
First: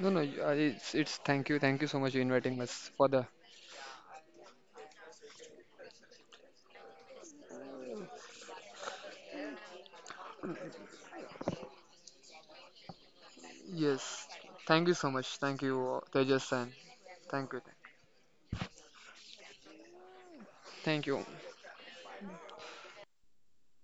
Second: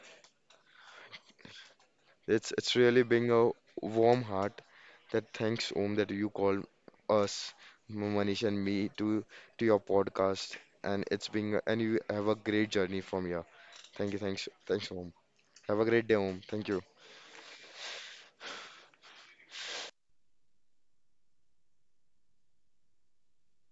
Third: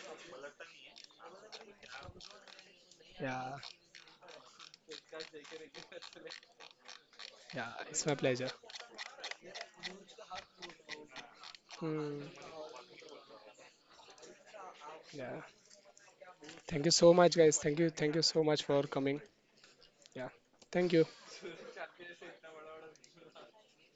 S3: No, no, you- I- it's it's thank you. Thank you so much for
S2: It's,
S3: inviting
S2: it's
S3: us
S2: really
S3: for the
S2: being a
S1: Yeah,
S2: warm heart that thanks, Om, that you called us,
S1: yeah, it's
S2: M-
S1: my
S2: Manish
S1: pleasure.
S2: and me, to, to your podcast. And it's being, and you
S1: Hmm,
S2: have a great journey from here. Thank you,
S3: yes.
S2: thanks,
S3: Thank
S2: thanks,
S3: you so
S2: Om.
S3: much.
S1: yeah,
S3: Thank you,
S2: Have a
S3: uh,
S2: great day, Om.
S3: Tejas
S2: Thank
S3: and
S2: you.
S1: thank you so much,
S3: thank
S1: guys.
S3: you.
S1: Thank you, thank you so much for coming. Yeah, thank you.
S3: Thank you.